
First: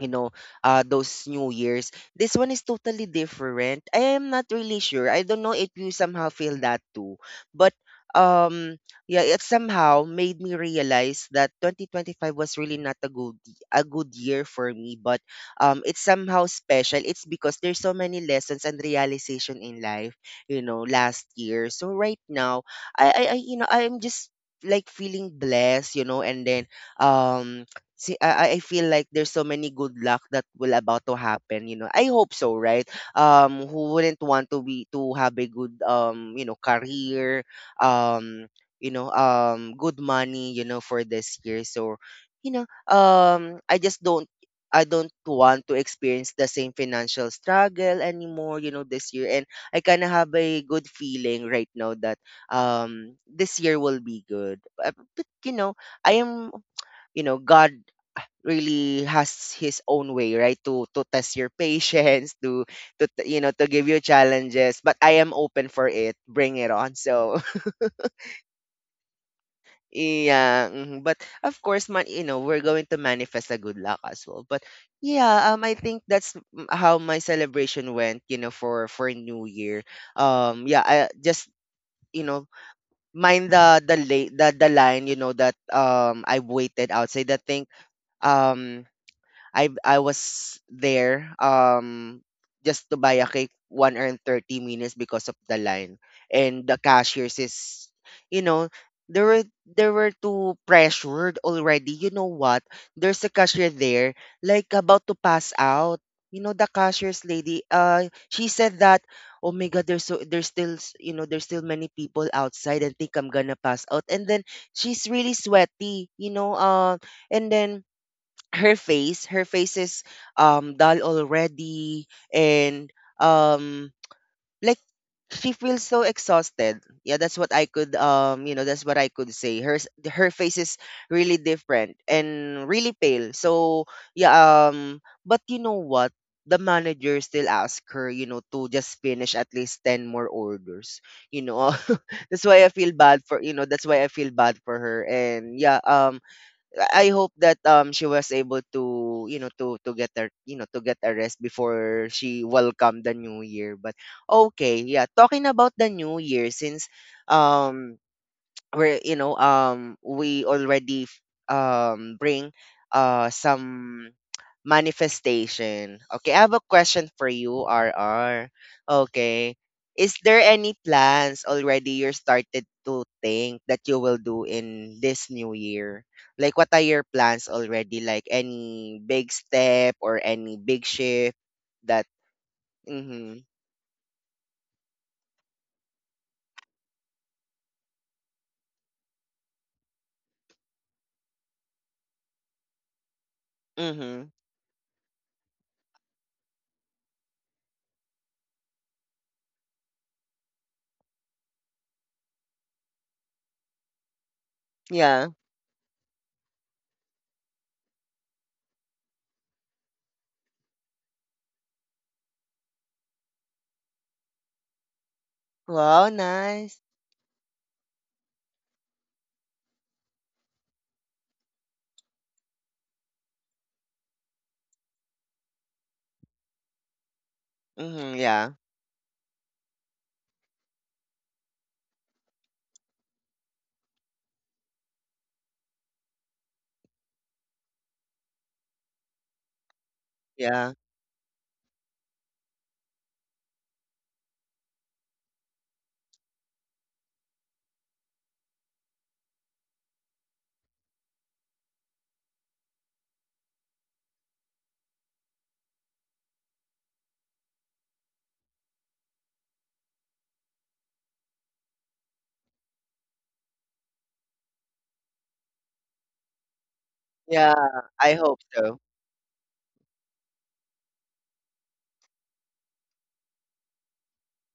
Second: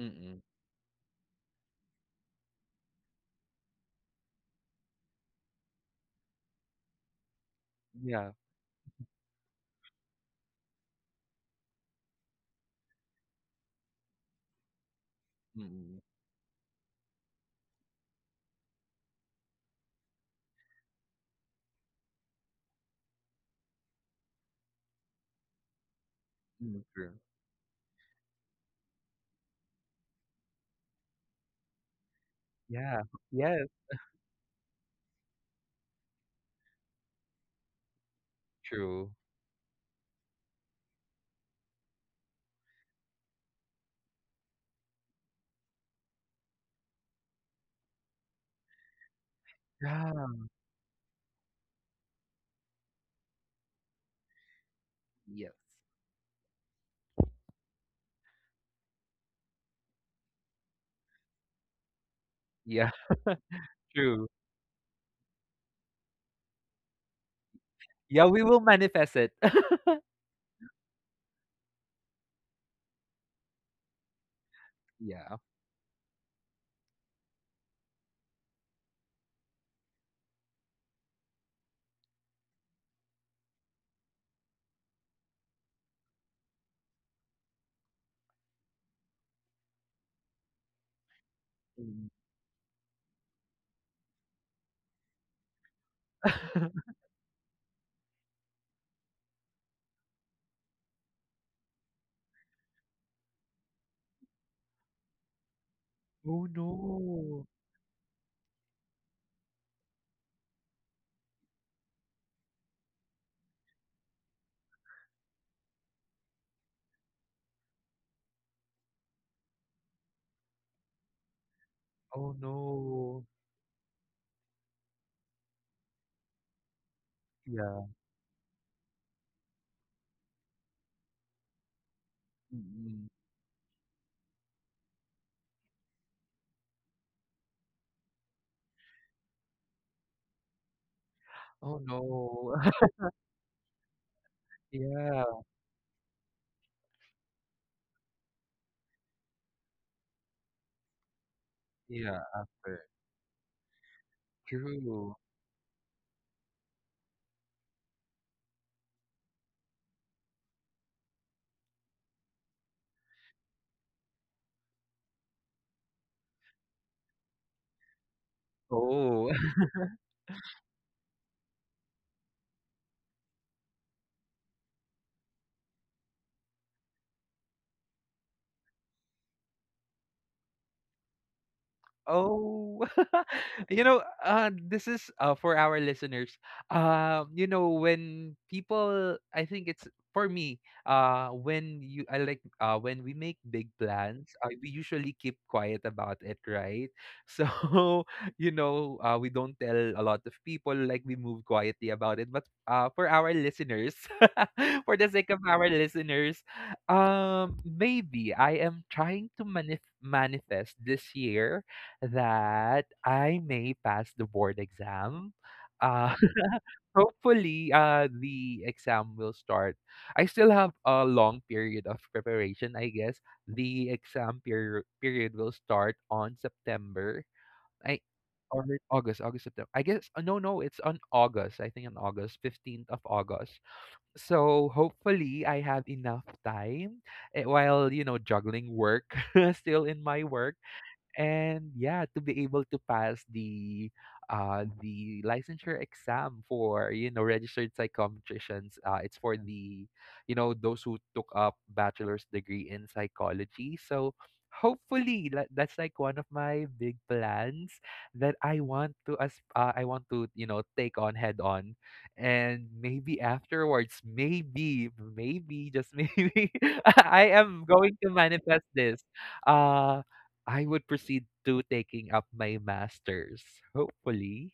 you know, those new years. This one is totally different. I am not really sure, I don't know if you somehow feel that too. But
Yeah.
um yeah, it somehow made me realize that 2025 was really not a good year for me. But it's
Mm.
somehow special, it's because there's so many lessons and realization in life, you know, last year. So right now, I you know I'm just like feeling blessed, you know, and then,
Mm, true.
um see, I feel like there's so many good luck that will about to happen, you know. I hope so, right?
Yeah. Yes,
Who wouldn't want to be to have a good, career, um,
true.
good money, you know, for this year. So, you know, um, I just don't I don't want to experience the same financial struggle anymore, you know, this year. And I kind of
Yeah.
have a good feeling right now that this year will be good. But, you
Yes.
know, I am, god really has his own way, right? To test your patience, to
Yeah,
to give you
true.
challenges. But I am open for it. Bring it on. So
Yeah, we will manifest it.
yeah, mhm. But of course, man, you know, we're going to manifest a good luck as well. But
Yeah.
yeah, I think that's how my celebration went. You know, for New Year. Yeah, I just, you know mind the late the line. You know that I waited outside. I think um I was there
Mm.
just to buy a cake 1 hour and 30 minutes because of the line. And the cashiers is, you know, there were too pressured already. You know what? There's a cashier there like about to pass out. You
Oh,
know, the cashier's
no.
lady, uh, she said that, oh my God, there's still there's still many people outside and think I'm gonna pass out. And then she's really sweaty, you know. And then her face is dull already,
Oh,
and
no.
um like she feels so exhausted, yeah. That's what I
Yeah.
could that's what I could say, her her face is really different and really
Mm-mm.
pale. So yeah, but you know what, the manager still asked her, you know, to just finish at least 10 more orders, you know.
Oh,
That's
no.
why I feel bad for you know that's why I feel bad for her.
Yeah.
And yeah, I hope that she was able to, to get her, to get a rest before
Yeah,
she
after.
welcomed the new year. But okay, yeah.
True.
Talking about the new year, since um where you know we already bring some manifestation, okay, I have a question for you, rr.
Oh.
Okay, is there any plans already you started to think that you will do in this new year? Like, what are your plans already? Like any big step or any big shift that,
Oh,
mhm.
you know, this is for our listeners. You know, when people, I think it's for me. When you, I like, when we make big plans,
Mhm.
we usually keep quiet about it, right? So, you know, we don't tell a lot of people. Like we move quietly about it. But for our listeners, for the
Yeah.
sake of our listeners, maybe I am trying to manifest this year that I may pass the board exam.
Wow,
Uh,
nice.
hopefully, the exam will start. I still have a long period of preparation, I guess. The exam period will start on September. I
Mhm. Yeah.
or August, September. I guess no, no, it's on August. I think on August, 15th of August. So hopefully I have enough time while, you know, juggling work still in my work
Yeah.
and yeah to be able to pass the licensure exam for, you know, registered psychometricians. It's for the, you know, those who took up bachelor's degree in psychology. So hopefully that, that's like one of my big plans that I want to as I want to, you know, take on head on. And maybe afterwards, maybe maybe just maybe I
Yeah,
am going to
I hope
manifest
so.
this. Uh, I would proceed to taking up my master's. Hopefully,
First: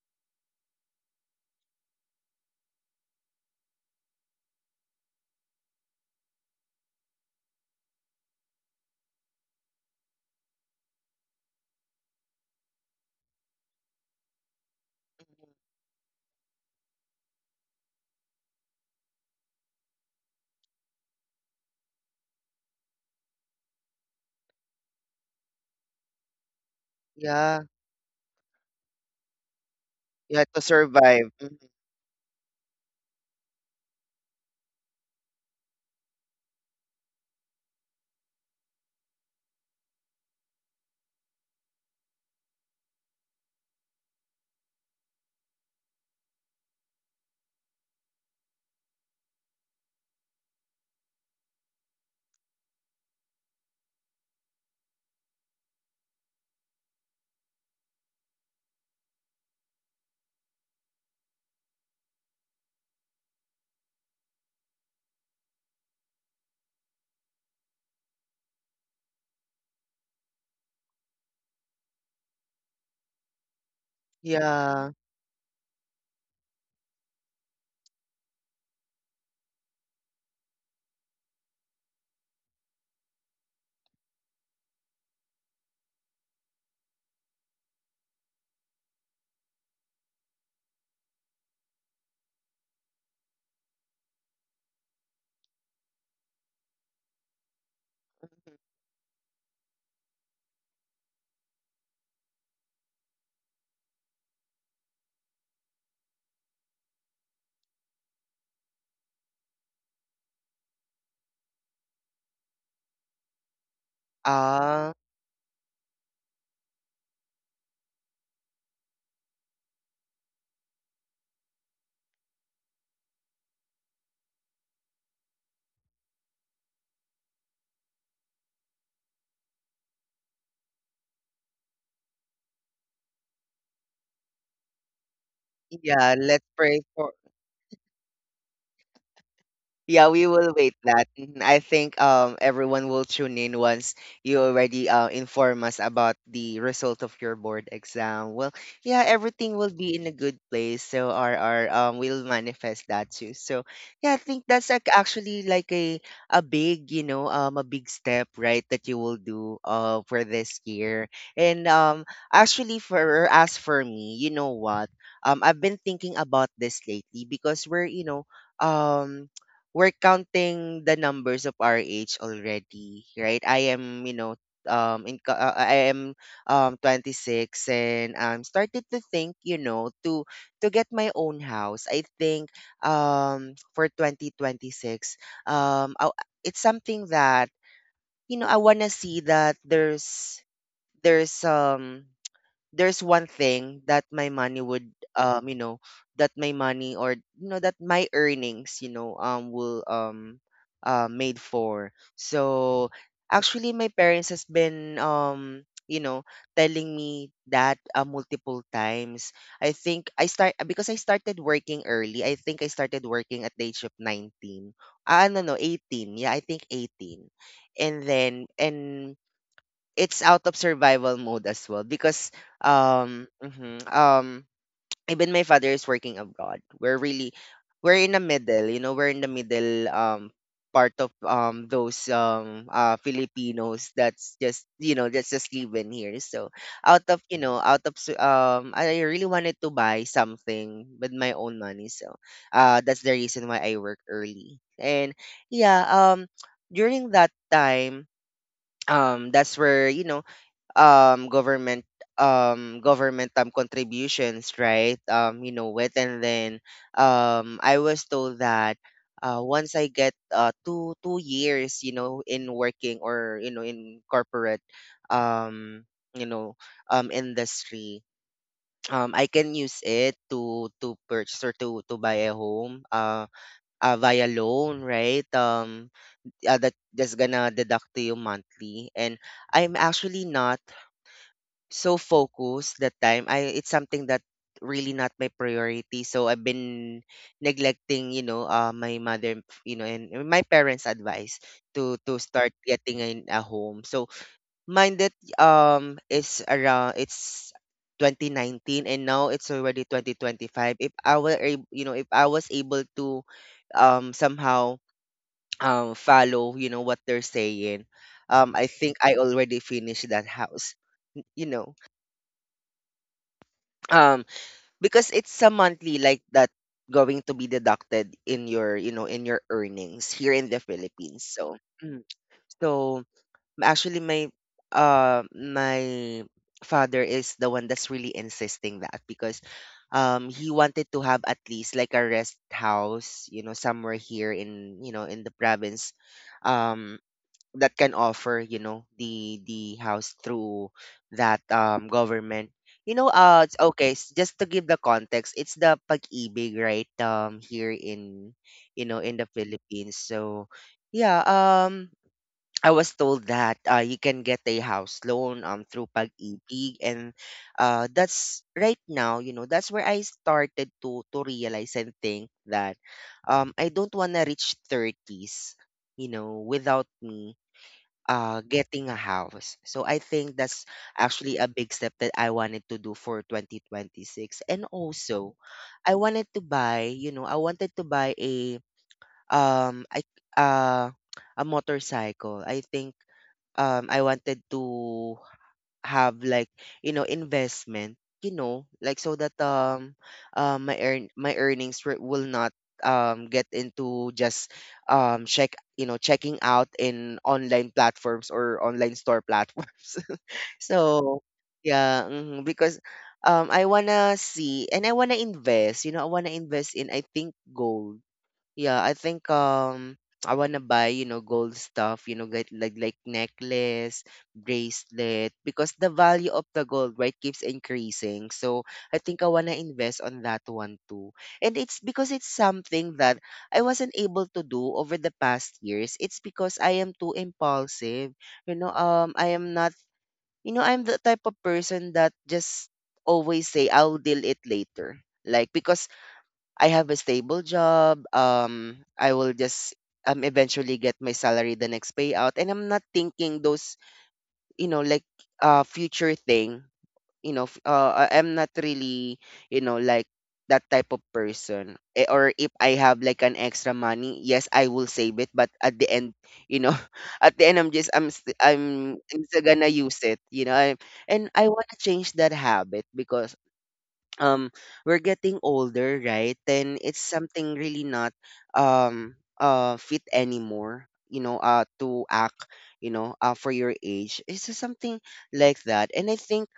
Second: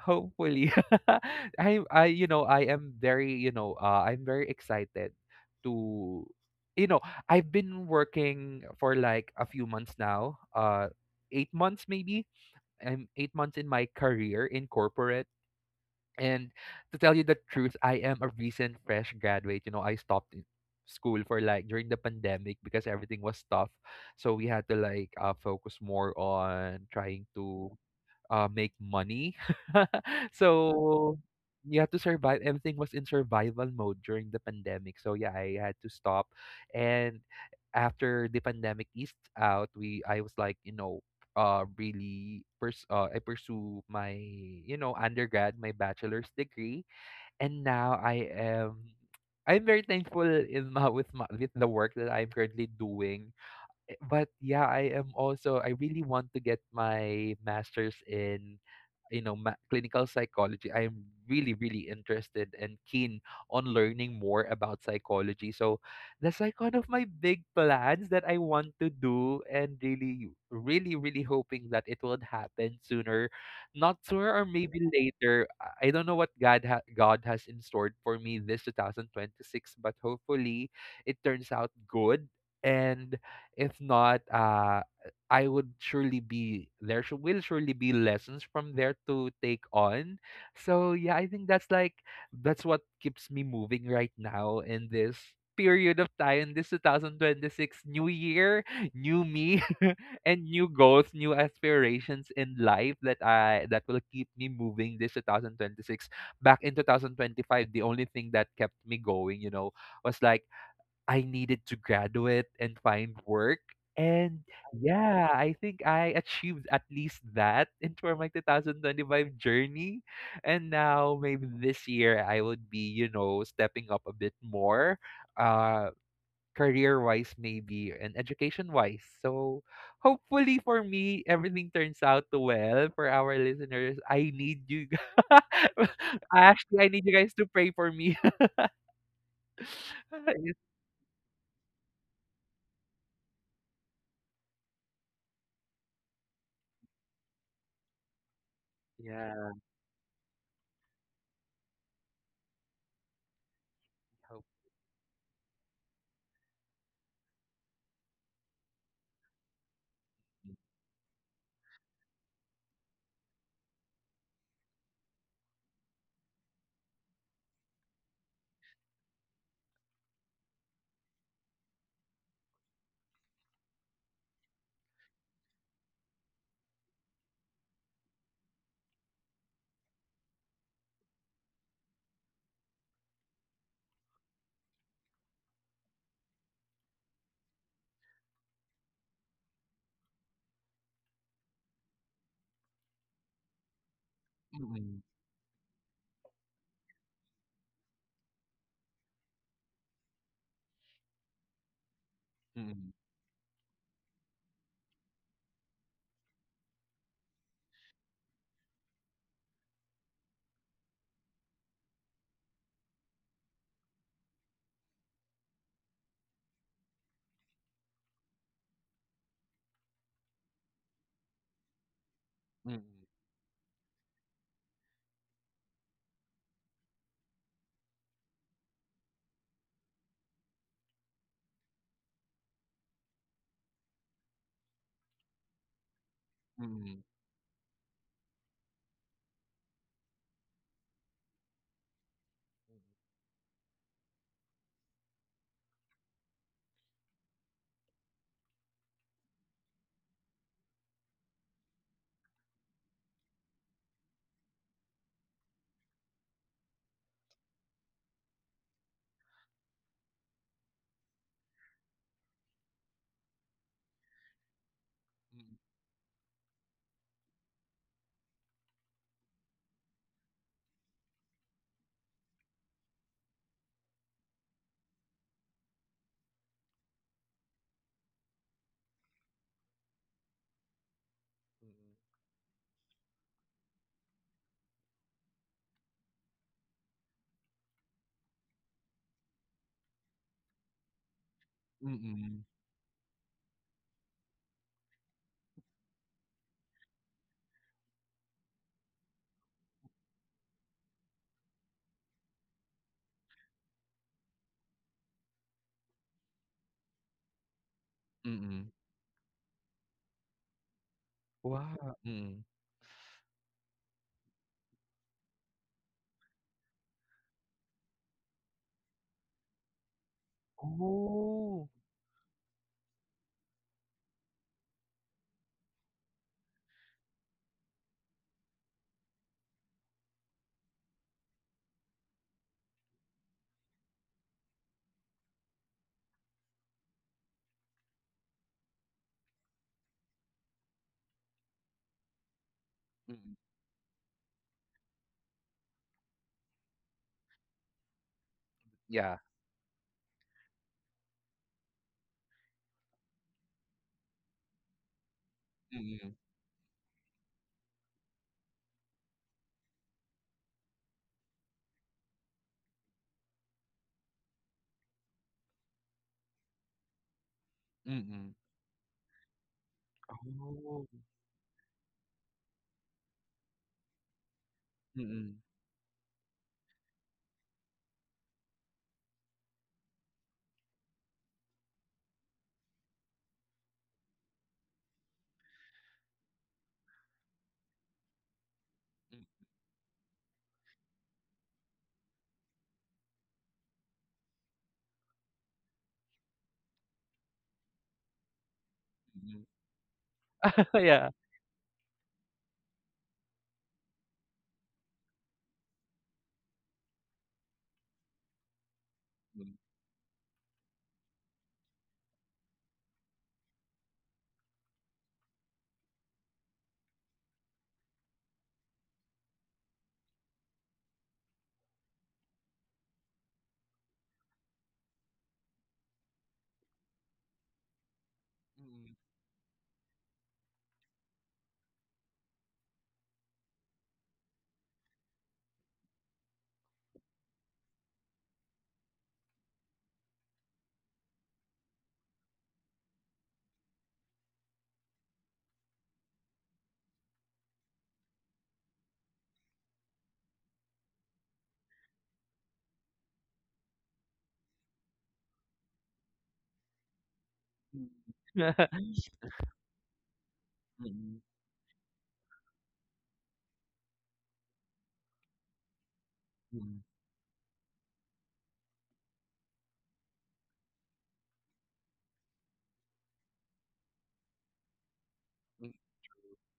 hopefully, I you know I am very you know I'm very excited to, you know, I've been working for like a few months now. 8 months maybe. I'm 8 months in my career in corporate. And to tell you the truth, I am a recent fresh graduate. You know, I stopped in school for like during the pandemic because everything was tough. So we had to like focus more on trying
Yeah,
to make money.
you had to
So
survive. Mhm.
you have to survive. Everything was in survival mode during the pandemic. So yeah, I had to stop. And after the pandemic eased out, we I was like, you know, I pursue my, you know, undergrad, my bachelor's degree, and now I am. I'm very thankful in my, with my, with the work that I'm currently doing. But yeah, I am also I really want to get my master's in, you know, clinical psychology. I am really really interested and keen on learning more about psychology. So that's like one of my big plans that I want to do, and really really really hoping that it will happen sooner, not sooner or maybe
Yeah.
later. I don't know what god has in store for me this 2026. But hopefully it turns out good. And if not I would surely be there should will surely be lessons from there to take on. So yeah, I think that's like that's what keeps me moving right now in this period of time, this 2026 new year, new me and new goals, new aspirations in life that I that will keep me moving this 2026. Back in 2025, the only thing that kept me going, you know, was like I needed to graduate and find work. And
Ah,
yeah, I think I achieved at least that in for my 2025 journey. And now maybe this year I would be, you know, stepping up a bit more, uh, career-wise maybe and education-wise. So hopefully for me everything turns out well for our listeners. I need you gu-
yeah. Let's
actually
pray
I need
for.
you guys to pray for me.
Yeah, we will wait that. Mhm. I think everyone will tune in once you already, inform us about the result of your board exam. Well, yeah,
yeah.
everything will be in a good place. So our will manifest that too. So yeah, I
hope-
think that's like actually like a big, a big step, right, that you will do, for this year. And actually for as for me, you know what, I've been thinking about this lately, because we're, you know, um we're counting the numbers of our age already, right? I am, you know, I am 26, and I'm started to think, you know, to get my own house. I think for 2026, I, it's something that you know I wanna see that there's um there's one thing that my money would um you know that my money or you know that my earnings will made for. So
Mm-mm.
actually my parents has been you know telling me that multiple times. I started working early. I think I started working at the age of 19. No, no, 18. Yeah, I think 18. And it's out of survival mode as well, because
Mm,
um mhm, um even my father is working abroad. We're in the middle, you know, we're in the middle part of those Filipinos that's just you know that's just living here. So
mm,
out of you know out of su- I really wanted to buy something with my own money, so that's the reason why I work early. And yeah During that time, that's where you know um government government contributions, right? You know, it and then I was told that once I get two years you know in working or you know in corporate
mm,
um you know industry, I can use it to purchase or to buy a home, via loan, right? That that's gonna deduct to you monthly. And I'm actually not so focused that time. I it's something that really not my priority. So I've been neglecting, you know, my mother, you know, and my parents' advice to
mm,
start getting in a home. So mine that is around it's 2019, and now it's already 2025. If I were, ab- you know, if I was able to somehow follow, you know, what they're saying,
mm, mm.
I think I already finished that house. You know.
Wow, mm.
Because it's a monthly like that going to be deducted in your you know in your earnings here in the Philippines. So
Oh.
mm, so actually my uh my father is the one that's really insisting that, because he wanted to have at least like a rest house, you know, somewhere here in you know in the province, um that can offer you know the house through that government. You know,
Mm,
it's okay, s- just to give the context, it's the Pag-IBIG, right? Here in you know
yeah,
in the Philippines. So yeah, I was told that you can get a house loan
mm,
through
mm.
Pag-IBIG. And That's right now, you know, that's where I started to realize and think that I don't want to reach 30s, you know, without me getting a house. So I think that's
Oh,
actually a big step that I wanted to do for 2026. And also,
mm,
I wanted to buy, you know, I wanted to buy a I uh a motorcycle. I think I wanted to have like you know investment, you know, like, so that
mm,
my earn my earnings wi- will not get into just check you know checking out in online platforms or online store
mm.
platforms.
Yeah.
So yeah, mhm, because I want to see and I want to invest, you know, I want to invest in, I think, gold. Yeah, I think
Mm,
I wanna buy, you know, gold stuff, you know, get like necklace, bracelet, because the value of the gold, right, keeps increasing. So I think I wanna invest on that one too. And it's because it's something that I wasn't able to do over the past years. It's because I am too impulsive. You know,
mm,
I am not you know, I'm the type of person that just always say I'll deal it later. Like because I have a stable job. I will just eventually get my salary the next payout, and I'm not thinking those you know like future thing. You know, I'm not really you know like that type of person. Eh, or if I have like an extra money, yes, I will save it. But at the end, you know, at the end, I'm just I'm st-
mm.
I'm still gonna use it. You know, I,
Mm,
and I want to change that habit, because um we're getting older, right? Then
mm,
it's something really not um fit anymore, you know, to act you know for your age. It's just something like
mm,
that. And I think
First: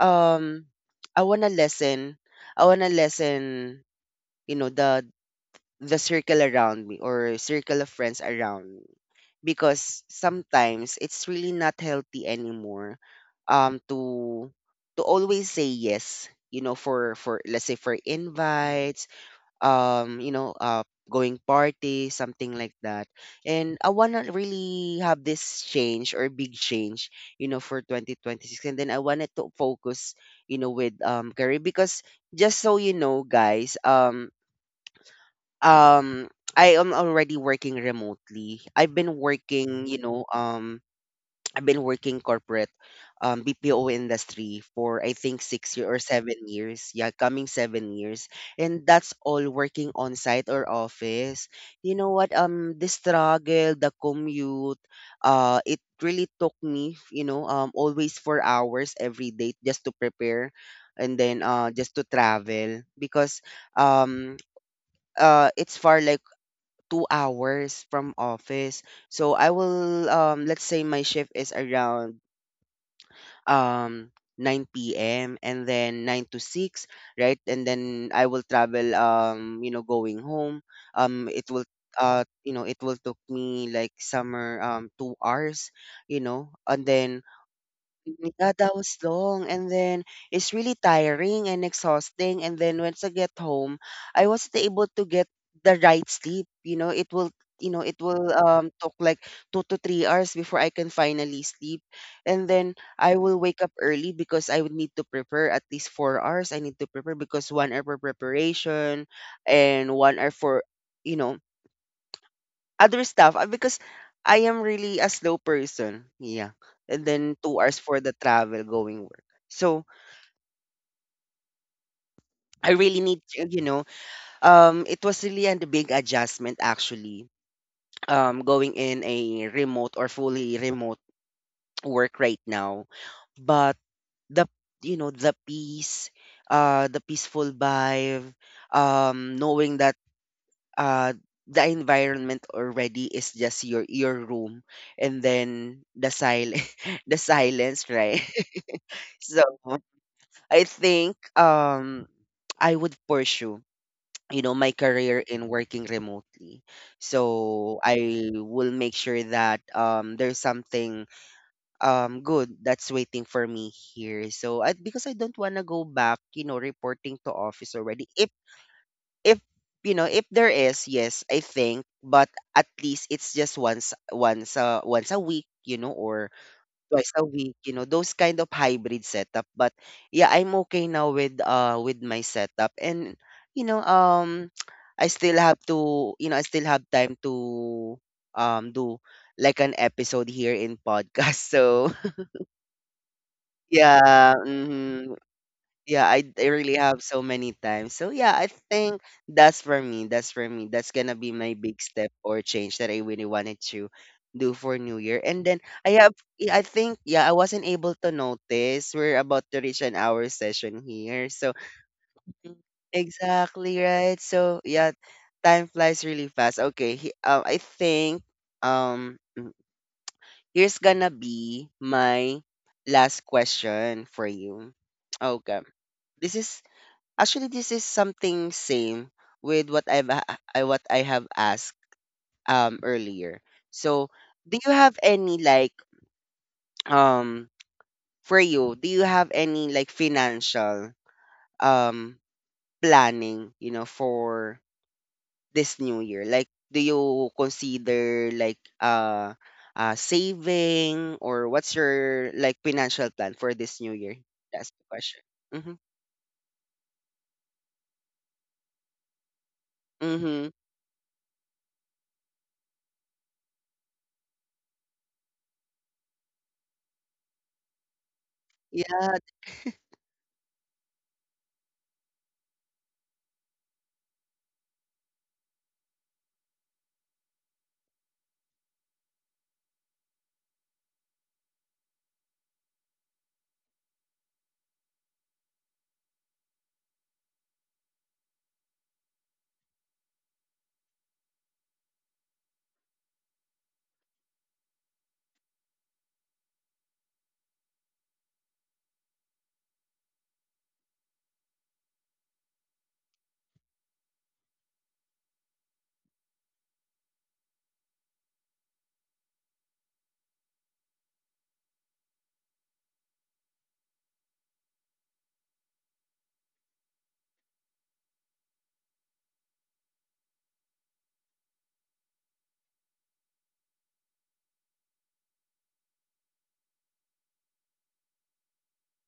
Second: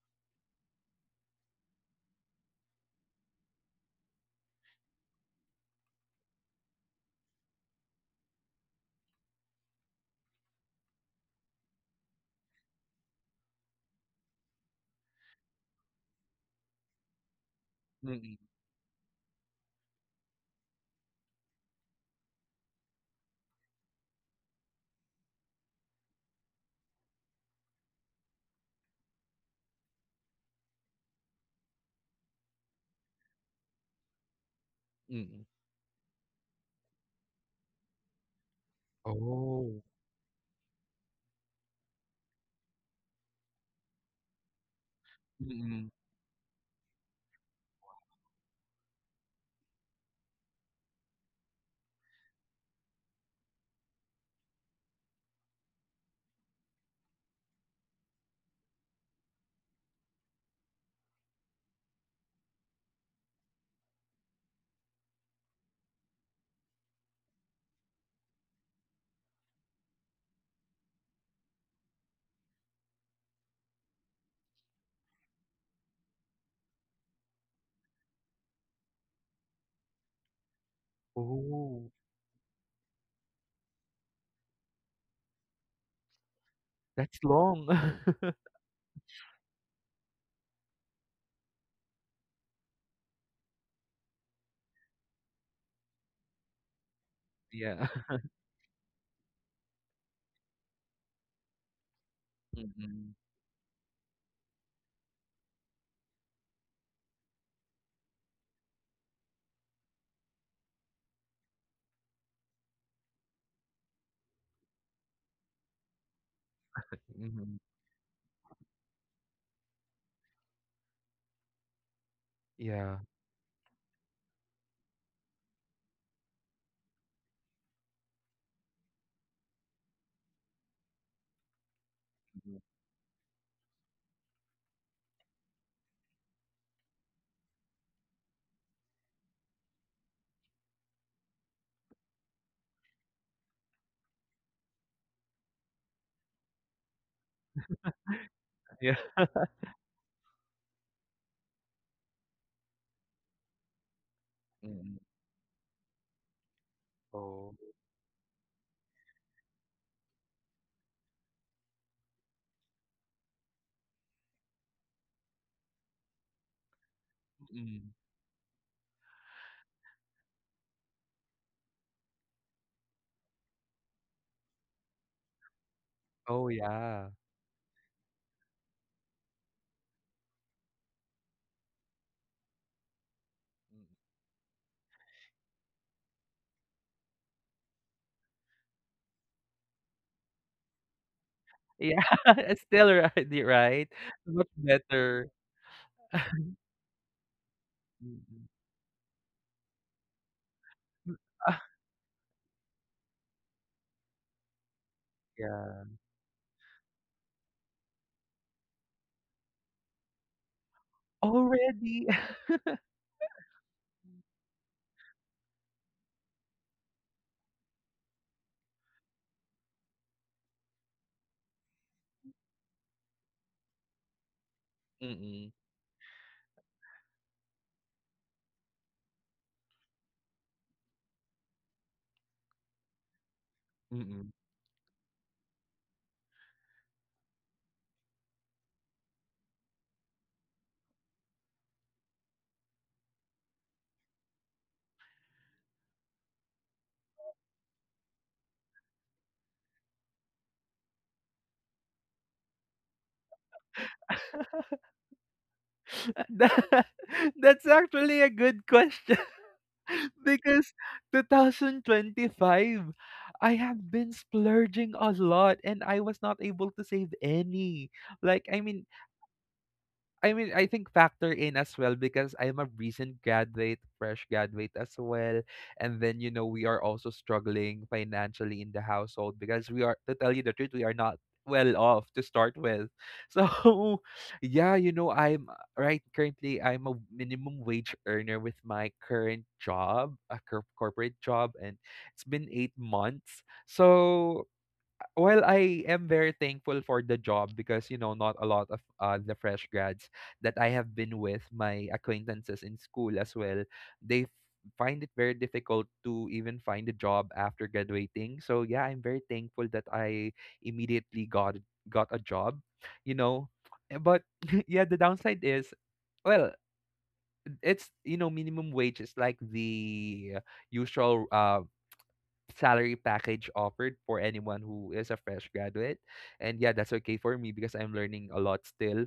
um I want to lessen, I want to lessen, you know, the circle around me, or circle of friends around me, because sometimes it's really not healthy anymore um to to always say yes, you know, for, let's say, for
mm,
invites, um you know uh going party, something like that. And I want to really have this change or big change, you know, for 2026. And then I wanted to focus, you know, with career because just so you know guys
mm.
um I am already working remotely. I've been
Oh.
working, you know, I've been working corporate BPO industry for I think 6 year
Mm.
or 7 years. Yeah, coming 7 years. And that's all working on site or office. You know what the struggle, the commute, it really took me, you know, always 4 hours every day just to prepare and then just to travel, because um it's far like 2 hours from office. So I will let's say my shift is around um 9 p.m. and then 9 to 6, right? And then I will travel you know going home. It will
Oh,
you know it will took me like somewhere 2 hours, you know. And
That's
then
long.
mhm, yeah, that was long, and then it's really tiring and exhausting, and then once I get home, I wasn't able to get the right sleep, you know, it will you know,
yeah.
it will took like 2 to 3 hours before I can finally sleep. And then I
Mm,
will wake up early, because I would need to prepare at least 4 hours. I need to prepare because 1 hour for preparation and 1 hour for you know other stuff, because I am really a slow person. Yeah. And then
mhm.
2 hours for the travel going work. So I
Yeah.
really need to, you know, it was really a big adjustment actually. Going in a remote or fully remote work right
Mhm.
now. But the you know, the peace, the peaceful vibe, knowing that uh the environment already is just your room and then the silence the silence, right?
Yeah.
So I think I would pursue, you know, my
Mm.
career in working remotely.
Oh.
So I will make sure that there's something good that's waiting for me here. So I, because I don't want to go back, you know, reporting to office
Mm.
already. If you know if there is, yes, I think, but at least it's just once once a week, you know, or
Oh yeah.
twice a week, you know, those kind of hybrid setup. But yeah, I'm okay now with my setup, and you know I still have to you know I still have time to do like an episode here in podcast. So
Yeah, it's still already right?
yeah,
Much
mhm,
better.
yeah, I really have so many times. So yeah, I
Mm.
think that's for me. That's for me. That's gonna
M
be my
ah,
big step or change that I really wanted to do for New Year. And then
yeah.
I have yeah, I think yeah, I wasn't able to notice we're about to reach an hour session here. So
Already?
mm, exactly, right? So yeah, time flies really fast. Okay, he, I think um here's gonna be my last question for you.
Mm,
Okay. This is actually, this is something same with what I what I have asked earlier. So,
mm.
do you have any like um for you? Do you have any like financial um planning? You know, for this new year, like do you consider like saving, or what's your like financial plan for this new year? That's the question. Mm-hmm.
That that's actually a good question
Mm-hmm.
because 2025, I have been splurging a lot and I was not able to save any. Like, I mean,
Yeah.
I think factor in as well because I'm a recent graduate, fresh graduate as well. And then, you know, we are also struggling financially in the household because we are, to tell you the truth, we are not well off to start with. So, yeah, you know, I'm right currently, I'm a minimum wage earner with my current job, a corporate job, and it's been 8 months. So, well, I am very thankful for the job because you know not a lot of the fresh grads that I have been with my acquaintances in school as well. They f- find it very difficult to even find a job after graduating. So yeah, I'm very thankful that I immediately got a job. You know, but yeah, the downside is well, it's you know minimum wage is like the usual salary package offered for anyone who is a fresh graduate. And yeah, that's okay for me because I'm learning a lot still.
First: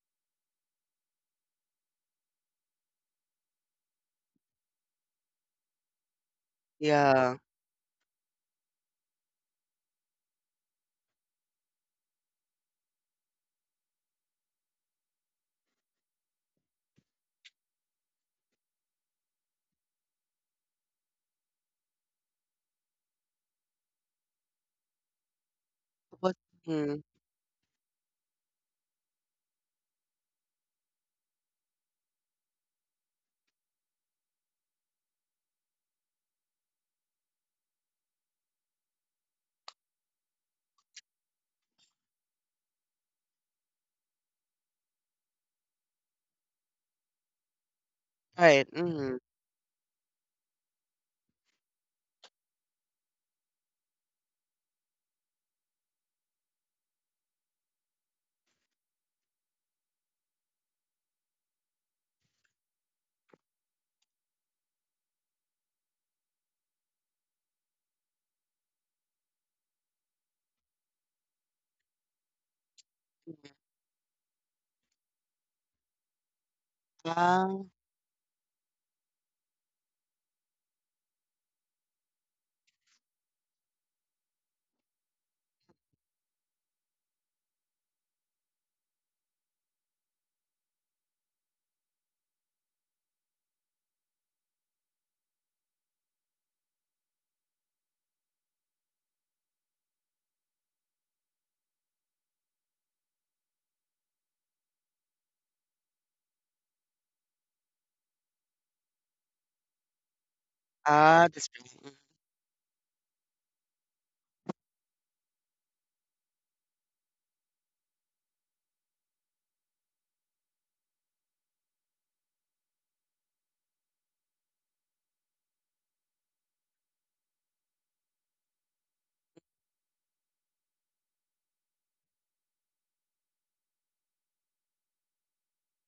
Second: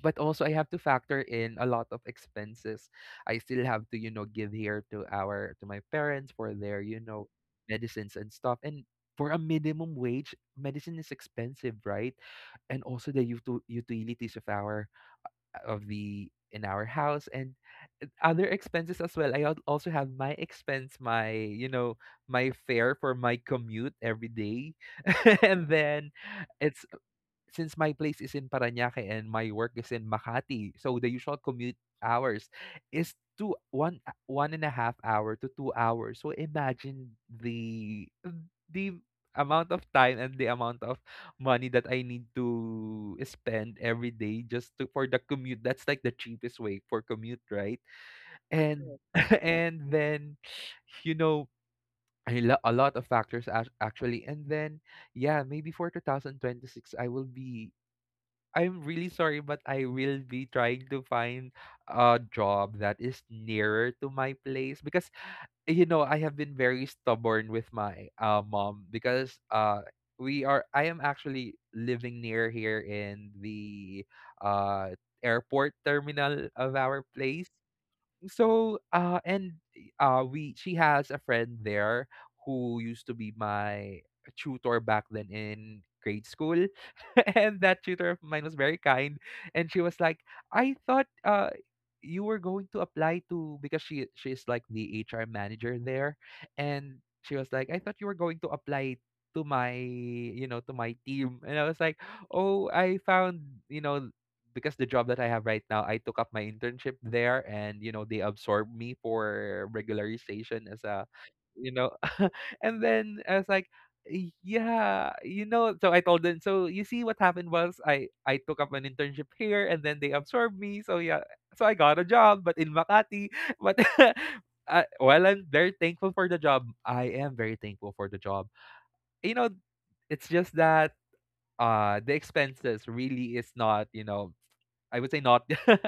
But also, I have to factor in a lot of expenses. I still have to, you know, give here to our to my parents for their, you know,
Yeah.
medicines and stuff. And for a minimum wage, medicine is expensive, right? And also the utilities of our of the in our house and other expenses as well. Also have my expense, my you know, my fare for my commute every day, and then
What?
it's
Mm,
since my place is in Paranaque and my work is in Makati, so the usual commute hours is two one one and a half hour to 2 hours. So imagine the amount of time and the amount of money that I need to spend every day just to for the commute. That's like the cheapest way for commute, right?
right.
And Yes.
Mm-hmm.
and then you know a lot of factors actually. And then yeah maybe for 2026 I will be I'm really sorry but I will be trying to find a job that is nearer to my place because you know, I have been very stubborn with my mom because we are. I am actually living near here in the uh, airport terminal of our place.
Ah,
So, and we she has a friend there who used to be my tutor back then in grade school, and that tutor of mine was very kind, and she was like, "I thought you were going to apply to because she's like the HR manager there, and she was like, I thought you were going to apply." To my, you know, to my team, and I was like oh I found you know because the job that I have right now, I took up my internship there, and you know they absorbed me for regularization as a,
ah, that's
you know,
right. Mm,
and then I was like, "Y- yeah, you know. So I told them. So you see, what happened was I took up an internship here, and then they absorbed me. So yeah, so I got a job, but in Makati, but. While I'm very thankful for the job, I am very thankful for the job. You know, it's just that the expenses really is not you know I would say not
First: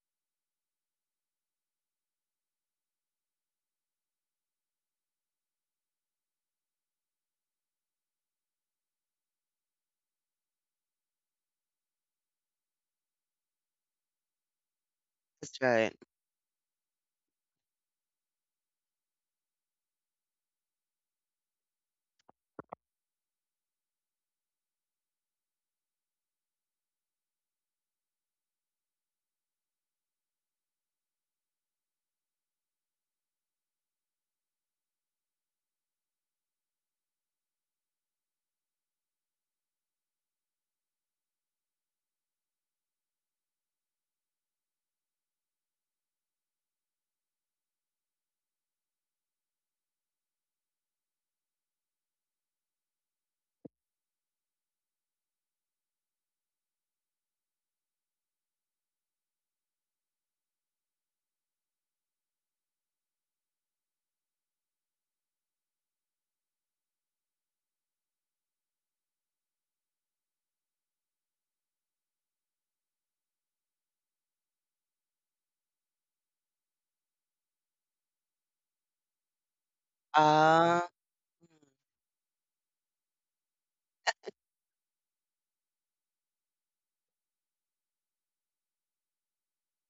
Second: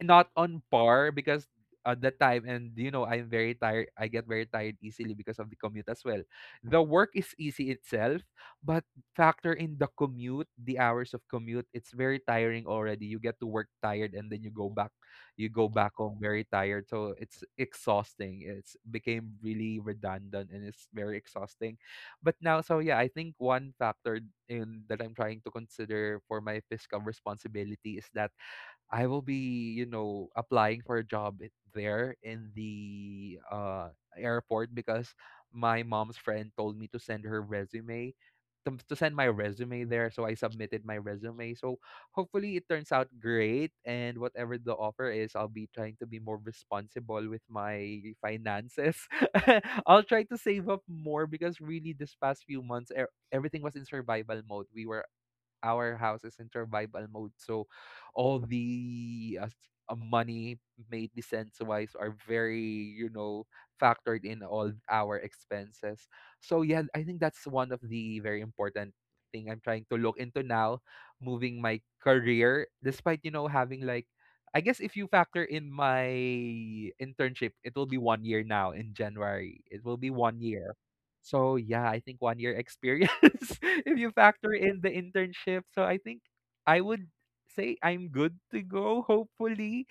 not on par because at that time and you know I'm very tired I get very tired easily because of the commute as well. The work is easy itself, but factor in the commute, the hours of commute, it's very tiring already. You get to work tired, and then you
that's
go
right.
back home very tired. So it's exhausting. It's became really redundant and it's very exhausting. But now so yeah, I think one factor in that I'm trying to consider for my fiscal responsibility is that I will be, you know, applying for a job there in the airport because my mom's friend told me to send her resume, to send my resume there. So I submitted my resume. So hopefully it turns out great. And whatever the offer is, I'll be trying to be more responsible with my finances. I'll try to save up more because really this past few months, everything was in survival mode. We were our house is in survival mode. So all the money made the sense wise are very, you know, factored in all our expenses. So yeah, I think that's one of the very important thing I'm trying to look into now, moving my career, despite, you know, having like I guess if you factor in my internship, it will be 1 year now in January. It will be 1 year.
Ah, mm.
So yeah, I think 1 year experience if you factor in the internship. So I think I would say I'm good to go, hopefully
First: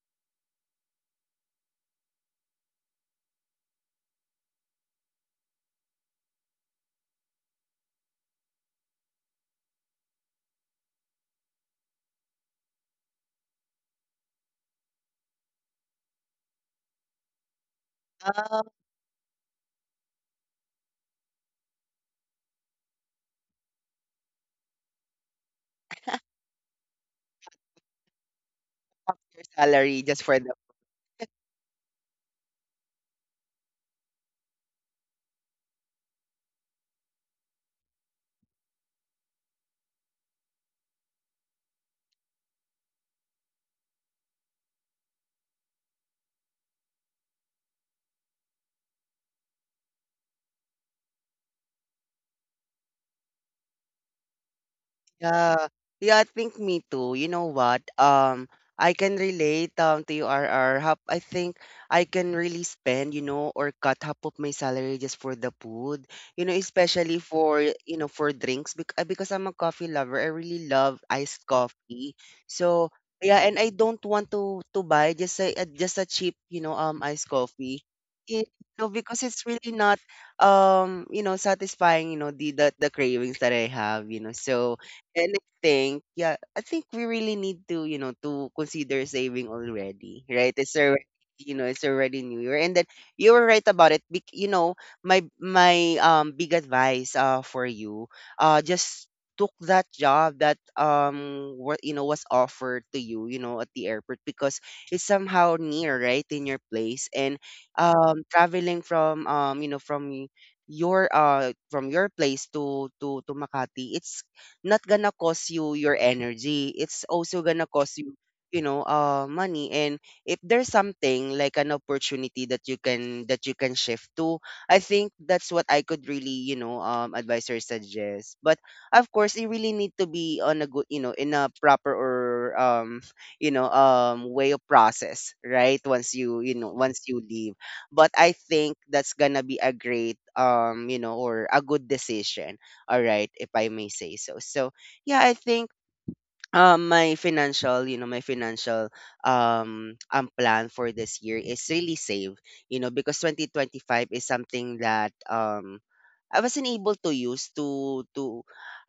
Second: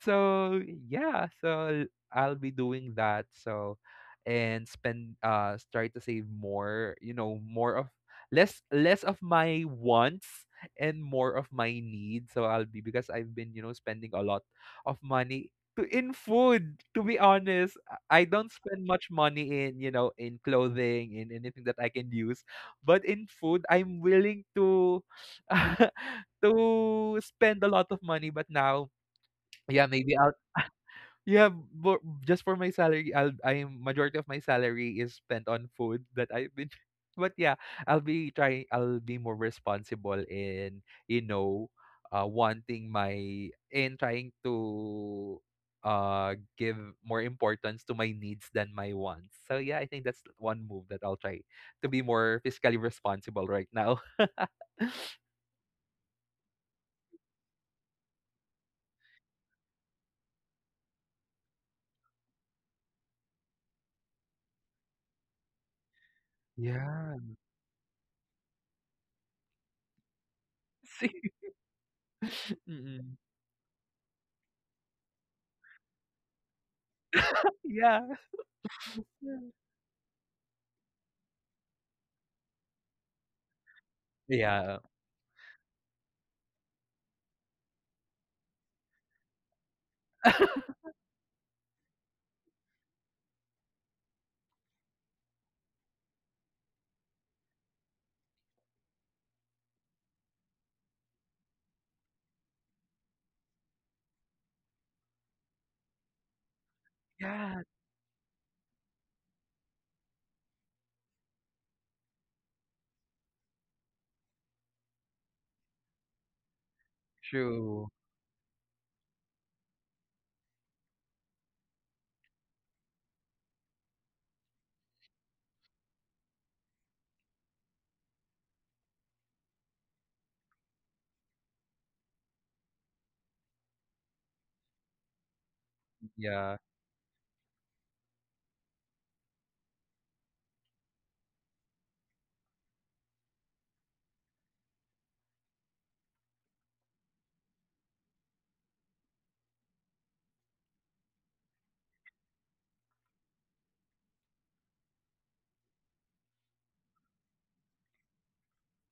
so yeah so I'll be doing that. So and spend try to save more, you know, more of less of my wants and more of my needs. So I'll be because I've been, you know, spending a lot of money to in food to be honest. I don't
Ah,
spend much money in, you know, in clothing in anything that I can use. But in food I'm willing to to spend a lot of money. But now
half your
yeah
salary
maybe
just for the
yeah, but just for my salary, I'm majority of my salary is spent on food that I've been but yeah, I'll be more responsible in, you know, wanting my in trying to give more importance to my needs than my wants. So yeah, I think that's one move that I'll try to be more fiscally responsible right now.
yeah. Yeah, I think me too. You know what? I can relate to you, RR. Hap, I think I can really spend, you know, or cut half of my salary just for the food, you know,
Yeah.
especially for, you know, for drinks, because I'm a coffee lover. I really love
See?
iced coffee. So,
Mm-mm.
yeah, and I don't want to buy just a cheap, you know, iced coffee.
Yeah.
It, you know, because it's really not you know, satisfying, you know, the, the cravings that I have, you know.
Yeah.
So, and I think, yeah, I think we really need to, you know, to consider saving already, right? It's already, you know, it's already New Year, and then you were right about it. Bec- you know, my big advice for you, just took that job that what you know was offered to you, you know, at the airport, because it's somehow near, right, in your place, and
Yeah,
traveling from you know from your place to Makati, it's not gonna cost you your energy. It's also gonna
true.
cost you, you know, money. And if there's something like an opportunity that you can shift to, I think that's what I could really, you know, advise or suggest. But of course, you really need to be on a good, you know, in a proper or you know, way of process, right? Once you, you
Yeah.
know, once you leave. But I think that's gonna be a great, you know, or a good decision, all right, if I may say so. So yeah, I think my financial you know my financial plan for this year is really save, you know, because 2025 is something that I wasn't able to use to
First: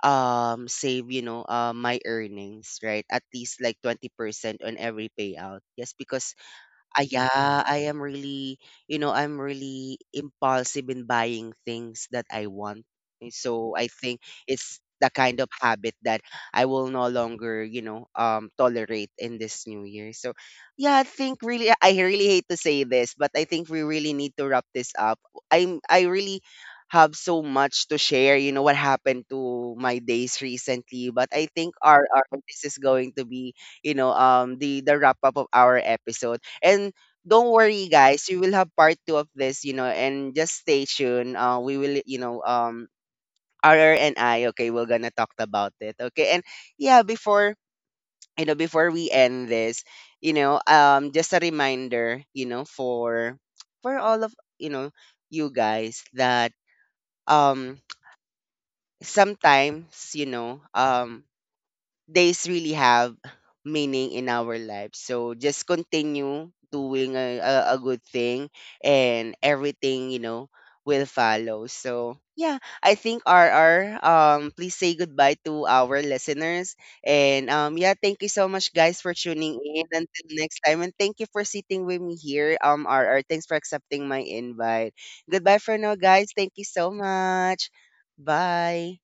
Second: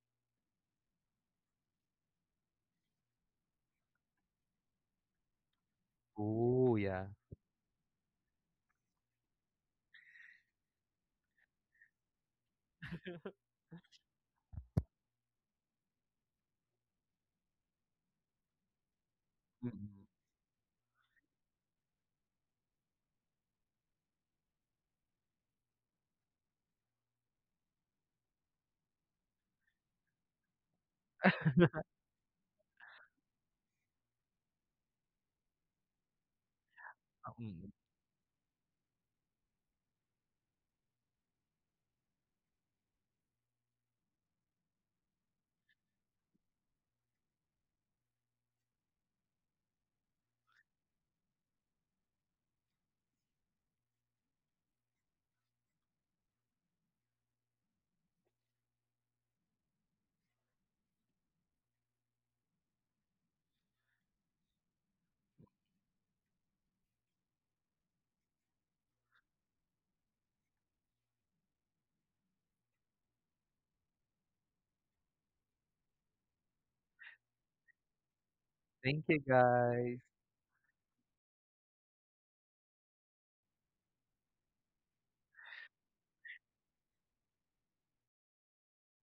save, you know, my earnings, right, at least like 20% on every payout, just because
Oh,
ah,
yeah.
yeah, I am really, you know, I'm really impulsive in buying things that I want. And so I think it's the kind of habit that I will no longer, you know, tolerate in this new
Mm,
year. So yeah, I think really, I really hate to say this, but I think we really need to wrap this up. I'm, I really have so much to share, you know, what happened to my days recently, but I think this is going to be, you know, the wrap up of our episode. And don't
mm.
worry, guys, you will have part two of this, you know, and just stay tuned. We will, you know, R R and I, okay, we're gonna talk about it, okay? And yeah, before you know, before we end this, you know, just a reminder, you know, for all of you know you guys that um sometimes you know days really have meaning in our lives. So just continue doing a good thing and everything, you know, will follow. So yeah, I think RR, please say goodbye to our listeners. And yeah, thank you so much guys
Thank
for
you,
tuning in.
guys.
Until next time. And thank you for sitting with me here. RR, thanks for accepting my invite. Goodbye for now, guys. Thank you so much. Bye.